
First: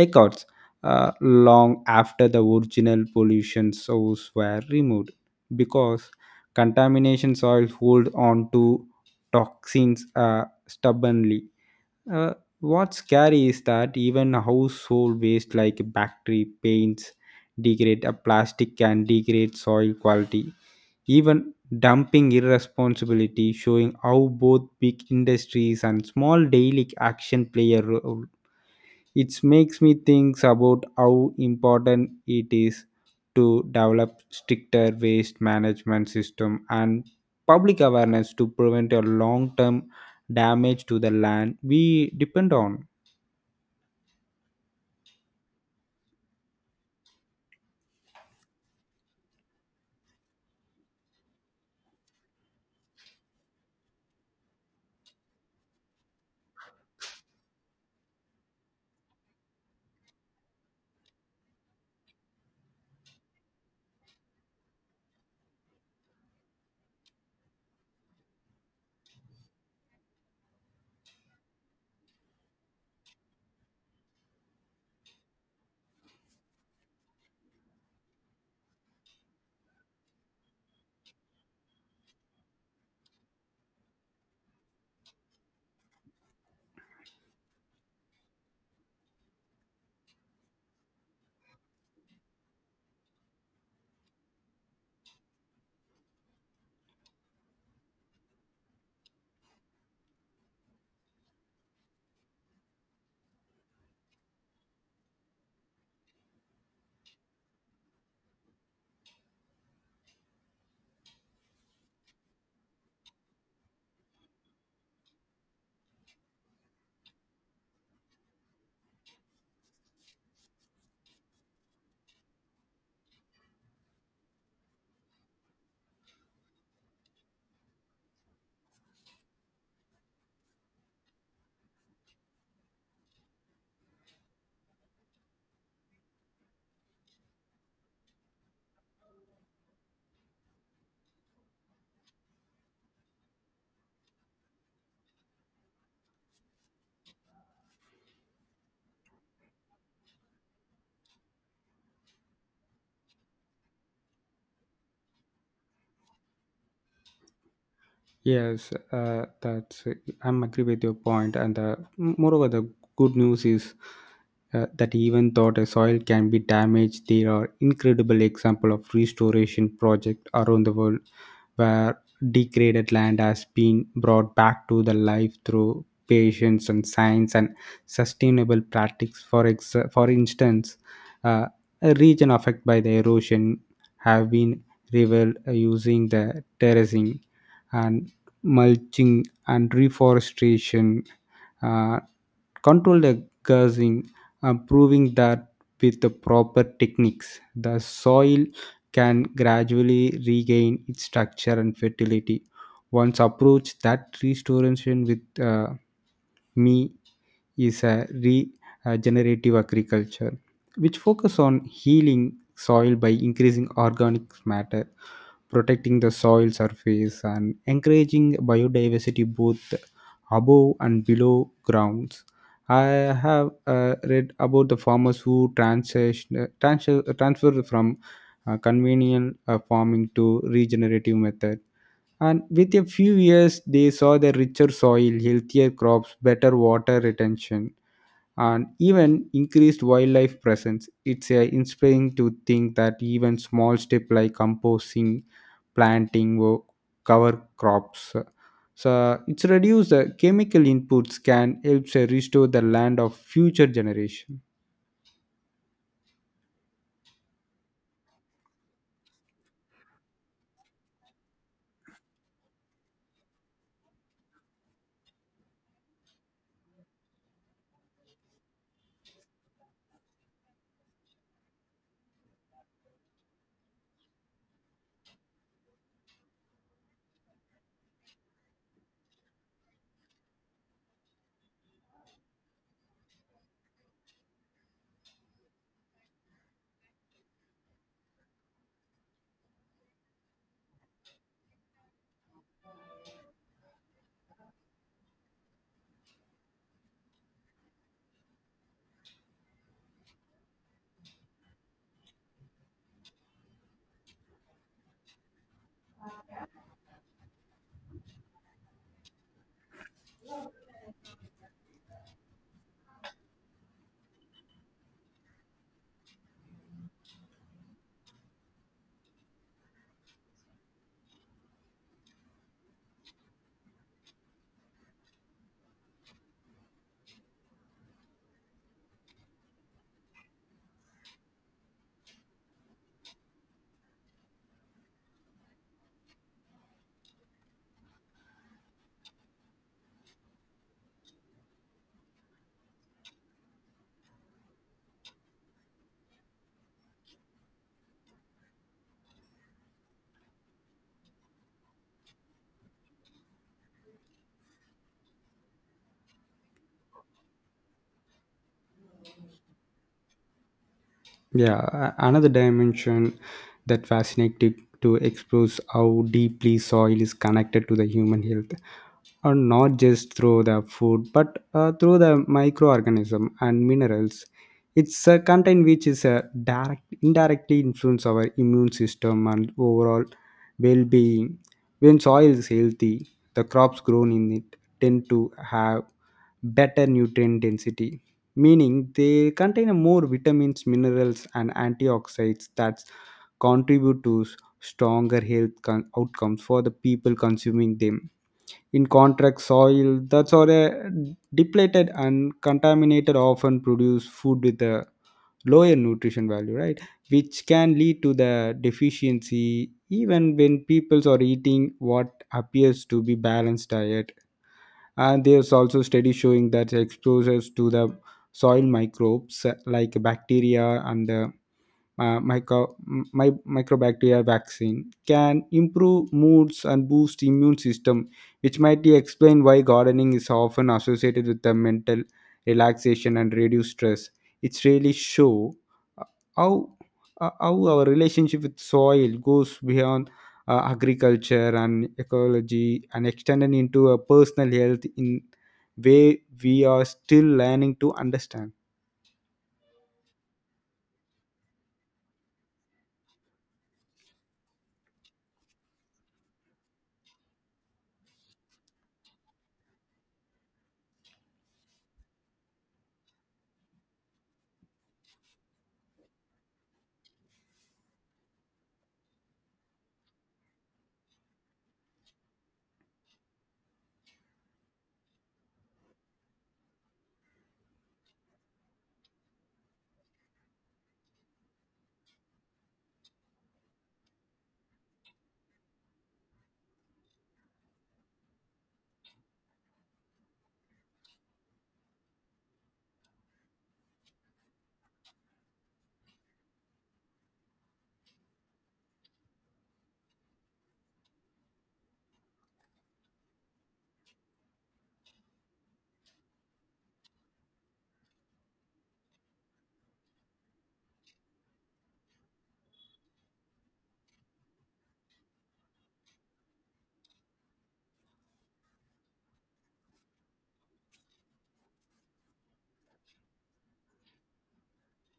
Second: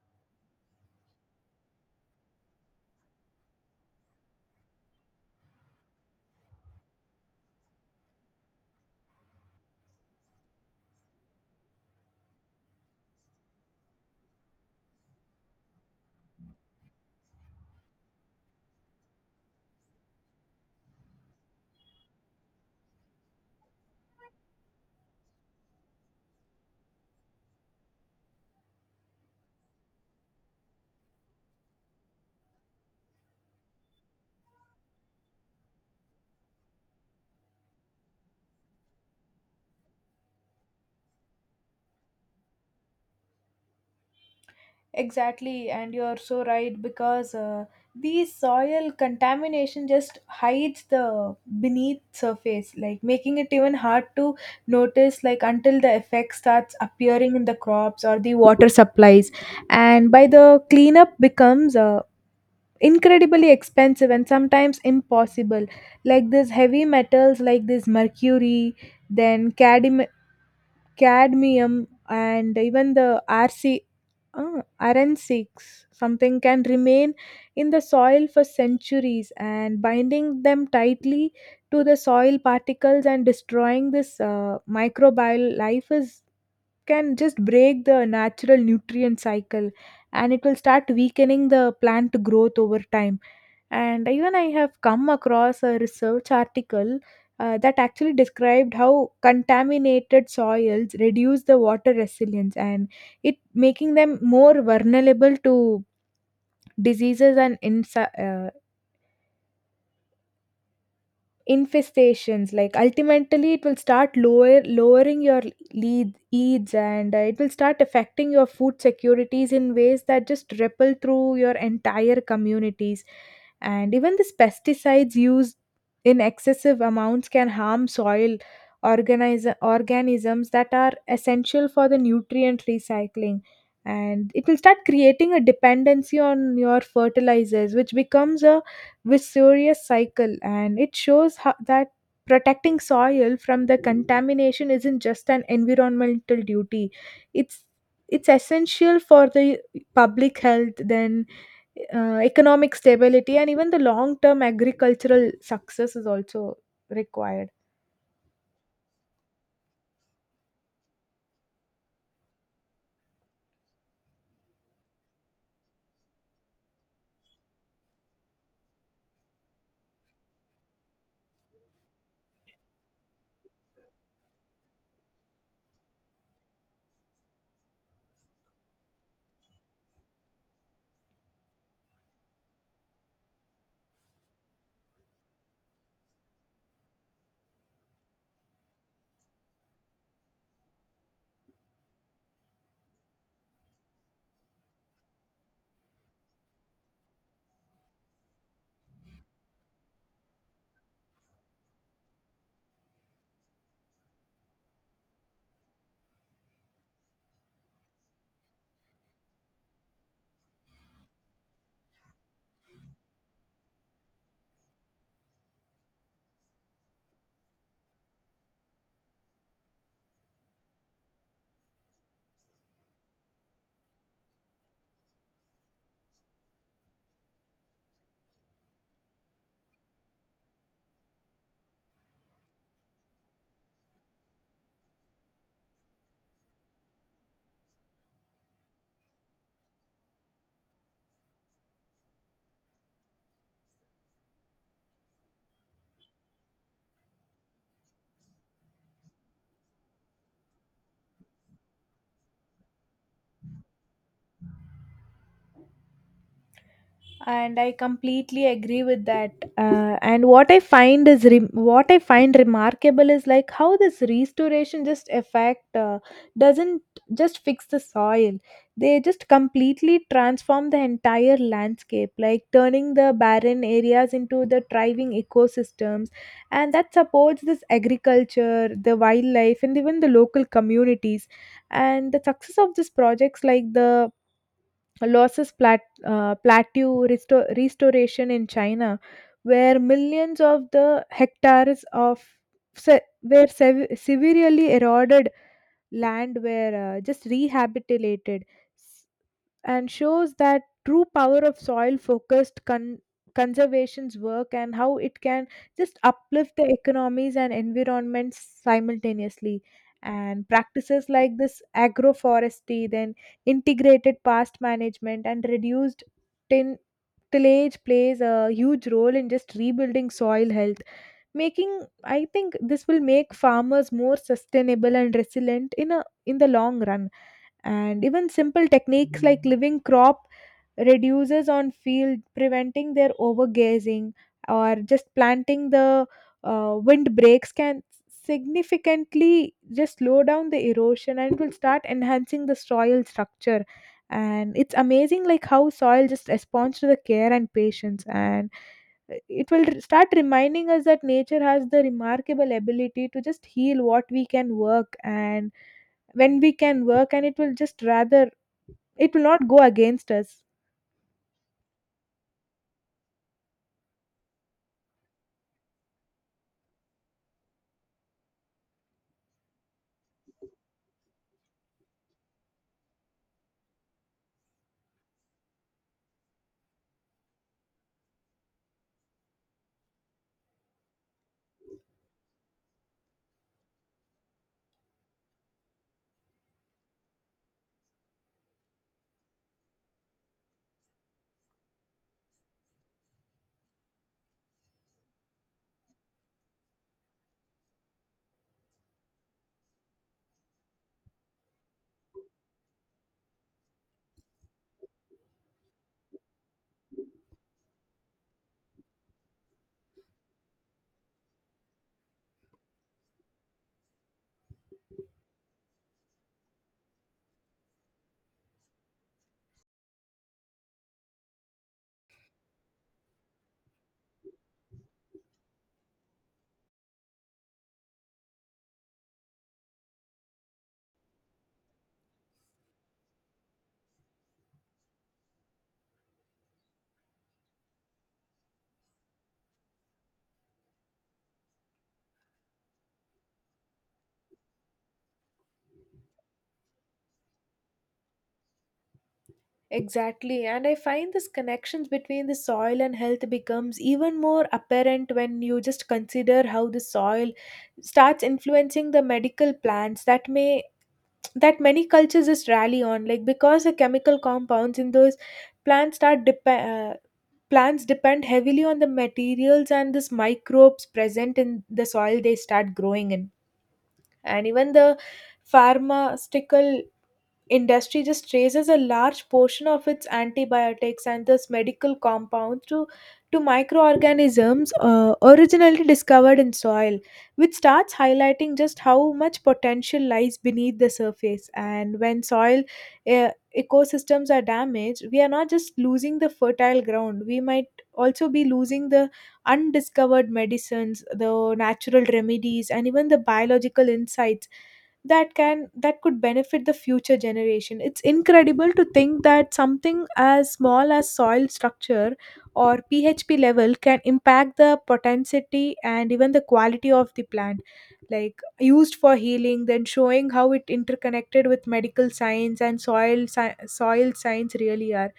decades, long after the original pollution source were removed, because contamination soil hold on to toxins stubbornly. Uh, what's scary is that even household waste like bacteria, paints degrade, a plastic can degrade soil quality. Even dumping irresponsibility showing how both big industries and small daily action play a role, it makes me think about how important it is to develop stricter waste management system and public awareness to prevent a long term damage to the land we depend on.
Exactly, and you're so right because the soil contamination just hides the beneath surface, like making it even hard to notice, like until the effect starts appearing in the crops or the water supplies, and by the cleanup becomes incredibly expensive and sometimes impossible. Like this heavy metals like this mercury, then cadmium, and even the rc RN6 something can remain in the soil for centuries, and binding them tightly to the soil particles and destroying this microbial life is can just break the natural nutrient cycle, and it will start weakening the plant growth over time. And even I have come across a research article that actually described how contaminated soils reduce the water resilience and it making them more vulnerable to diseases and insects infestations, like ultimately it will start lowering your lead yields, and it will start affecting your food securities in ways that just ripple through your entire communities. And even these pesticides used in excessive amounts can harm soil organisms that are essential for the nutrient recycling, and it will start creating a dependency on your fertilizers, which becomes a vicious cycle. And it shows how, that protecting soil from the contamination isn't just an environmental duty, it's it's essential for the public health, then economic stability and even the long term agricultural success is also required.
Yes, that's I'm agree with your point, and moreover, the good news is that even though the soil can be damaged, there are incredible example of restoration project around the world where degraded land has been brought back to the life through patience and science and sustainable practices. For instance, uh, a region affected by the erosion have been revealed using the terracing and mulching and reforestation, uh, controlled gassing, proving that with the proper techniques the soil can gradually regain its structure and fertility. Once approach that restoration with me is a regenerative agriculture, which focus on healing soil by increasing organic matter, protecting the soil surface, and encouraging biodiversity both above and below grounds. I have read about the farmers who transfer from convenient farming to regenerative method, and with a few years they saw the richer soil, healthier crops, better water retention, and even increased wildlife presence. It's inspiring to think that even small steps like composting, planting, wo- cover crops, so it's reduce the chemical inputs can help restore the land of future generation.
And I completely agree with that. And what I find is re- what I find remarkable is like how this restoration just effect doesn't just fix the soil, they just completely transform the entire landscape, like turning the barren areas into the thriving ecosystems, and that supports this agriculture, the wildlife, and even the local communities. And the success of these projects like the losses plat- plateau restoration in China, where millions of the hectares of severely eroded land were just rehabilitated, s- and shows that true power of soil focused conservation's work and how it can just uplift the economies and environments simultaneously. And practices like this agroforestry, then integrated past management and reduced tin tillage plays a huge role in just rebuilding soil health, making I think this will make farmers more sustainable and resilient in a in the long run. And even simple techniques like living crop reduces on field, preventing their overgazing, or just planting the wind breaks can significantly just slow down the erosion, and it will start enhancing the soil structure. And it's amazing like how soil just responds to the care and patience, and it will start reminding us that nature has the remarkable ability to just heal what we can work and when we can work, and it will just rather it will not go against us.
Yeah, another dimension that fascinating to explore is how deeply soil is connected to the human health, or not just through the food, but through the microorganism and minerals. Its content, which is indirectly influence our immune system and overall well-being. When soil is healthy, the crops grown in it tend to have better nutrient density, meaning they contain a more vitamins, minerals, and antioxidants that contribute to stronger outcomes for the people consuming them. In contrast, soil that's all a depleted and contaminated often produce food with a lower nutrition value, right? Which can lead to the deficiency even when people are eating what appears to be balanced diet. And there's also study showing that exposures to the soil microbes like bacteria and the uh, micro, microbacteria vaccine can improve moods and boost immune system, which might explain why gardening is often associated with the mental relaxation and reduced stress. It's really show uh, how how our relationship with soil goes beyond agriculture and ecology and extended into a personal health in way we are still learning to understand.
Exactly, and I find this connections between the soil and health becomes even more apparent when you just consider how the soil starts influencing the medical plants that may that many cultures just rally on, like because the chemical compounds in those plants start dep plants depend heavily on the materials and this microbes present in the soil they start growing in. And even the pharmaceutical industry just traces a large portion of its antibiotics and thus medical compounds to microorganisms originally discovered in soil, which starts highlighting just how much potential lies beneath the surface. And when soil uh, ecosystems are damaged, we are not just losing the fertile ground, we might also be losing the undiscovered medicines, the natural remedies, and even the biological insights that could benefit the future generation. It's incredible to think that something as small as soil structure or php level can impact the potency and even the quality of the plant like used for healing, then showing how it interconnected with medical science and soil science really are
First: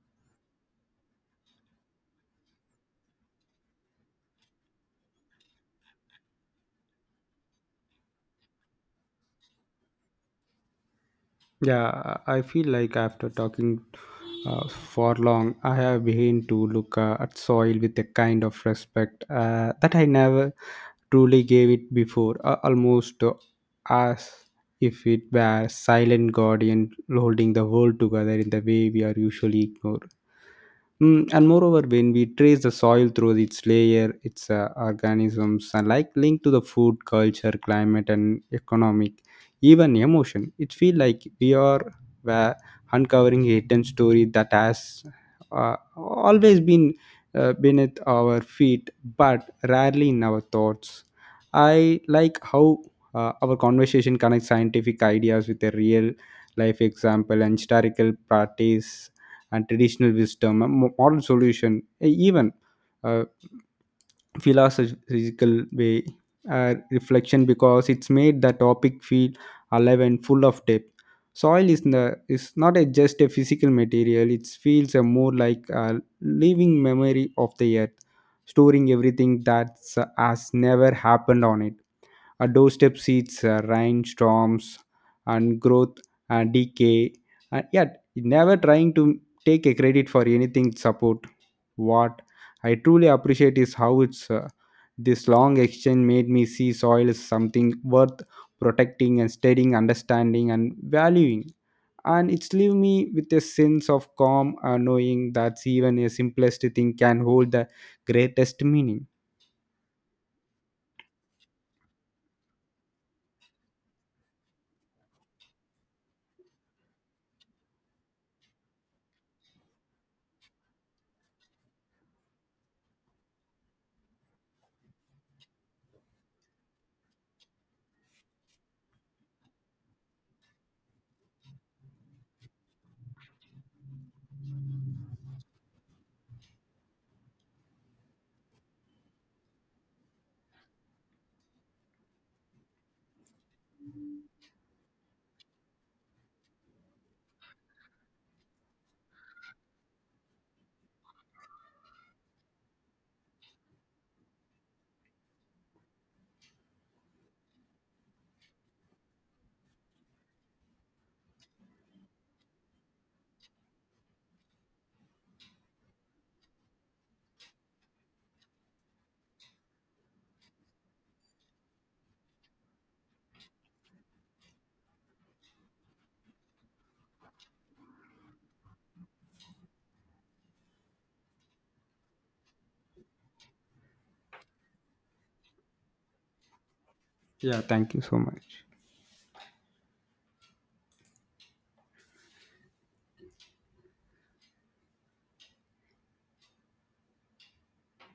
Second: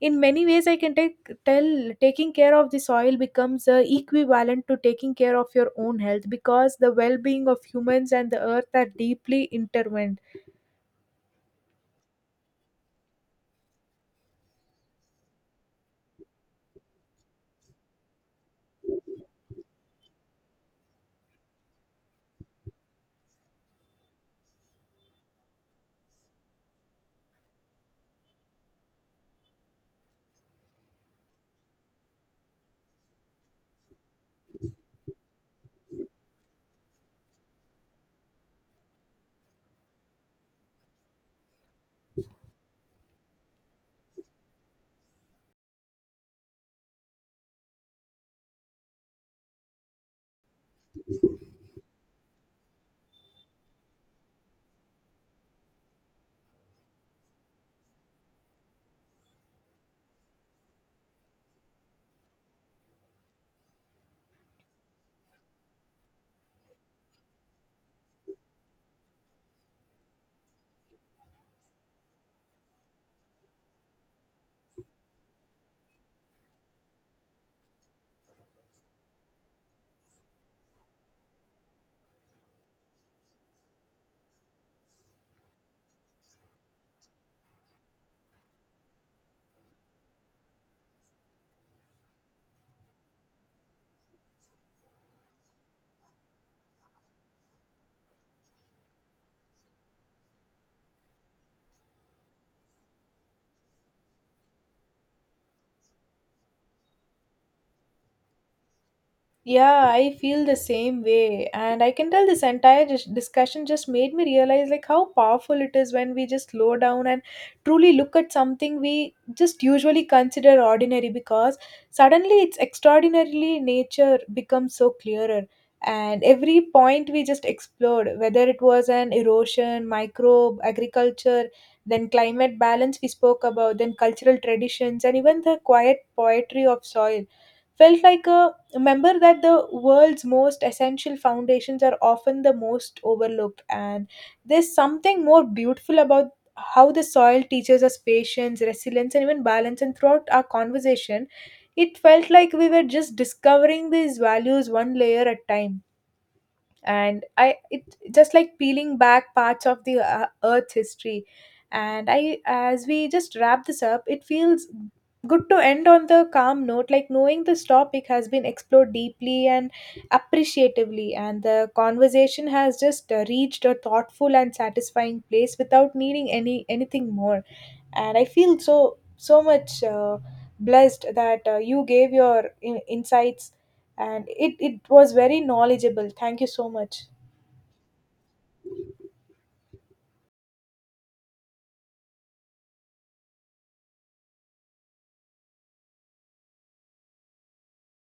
in many ways. I can take tell taking care of the soil becomes equivalent to taking care of your own health, because the well-being of humans and the earth are deeply intertwined.
Yeah, I feel like after talking for long, I have begun to look at soil with a kind of respect that I never truly gave it before, almost as if it were silent guardian holding the world together in the way we are usually ignore. Mm, and moreover, when we trace the soil through its layer, its organisms are like linked to the food, culture, climate, and economic, even emotion. It feels like we are uh, uncovering a hidden story that has always been beneath our feet, but rarely in our thoughts. I like how our conversation connects scientific ideas with a real life example and historical practice and traditional wisdom, and modern solution, even uh, philosophical way reflection, because it's made the topic feel alive and full of depth. Soil is, the, is not a, just a physical material, it feels a more like a living memory of the earth, storing everything that has never happened on it. Our doorstep seeds, rainstorms and growth and decay, and yet never trying to take a credit for anything support. What I truly appreciate is how it's this long exchange made me see soil is something worth protecting and studying, understanding and valuing. And it's leave me with a sense of calm, knowing that even a simplest thing can hold the greatest meaning.
Yeah, I feel the same way. And I can tell this entire discussion just made me realize like how powerful it is when we just slow down and truly look at something we just usually consider ordinary, because suddenly its extraordinarily nature becomes so clearer. And every point we just explored, whether it was an erosion, microbe, agriculture, then climate balance we spoke about, then cultural traditions, and even the quiet poetry of soil, felt like a Remember that the world's most essential foundations are often the most overlooked, and there's something more beautiful about how the soil teaches us patience, resilience, and even balance. And throughout our conversation, it felt like we were just discovering these values one layer at a time, and I it just like peeling back parts of the earth's history. And I as we just wrap this up, it feels good to end on the calm note, like knowing this topic has been explored deeply and appreciatively, and the conversation has just reached a thoughtful and satisfying place without needing anything more. And I feel so much blessed that you gave your insights, and it was very knowledgeable. Thank you so much.
Yeah, thank you so much.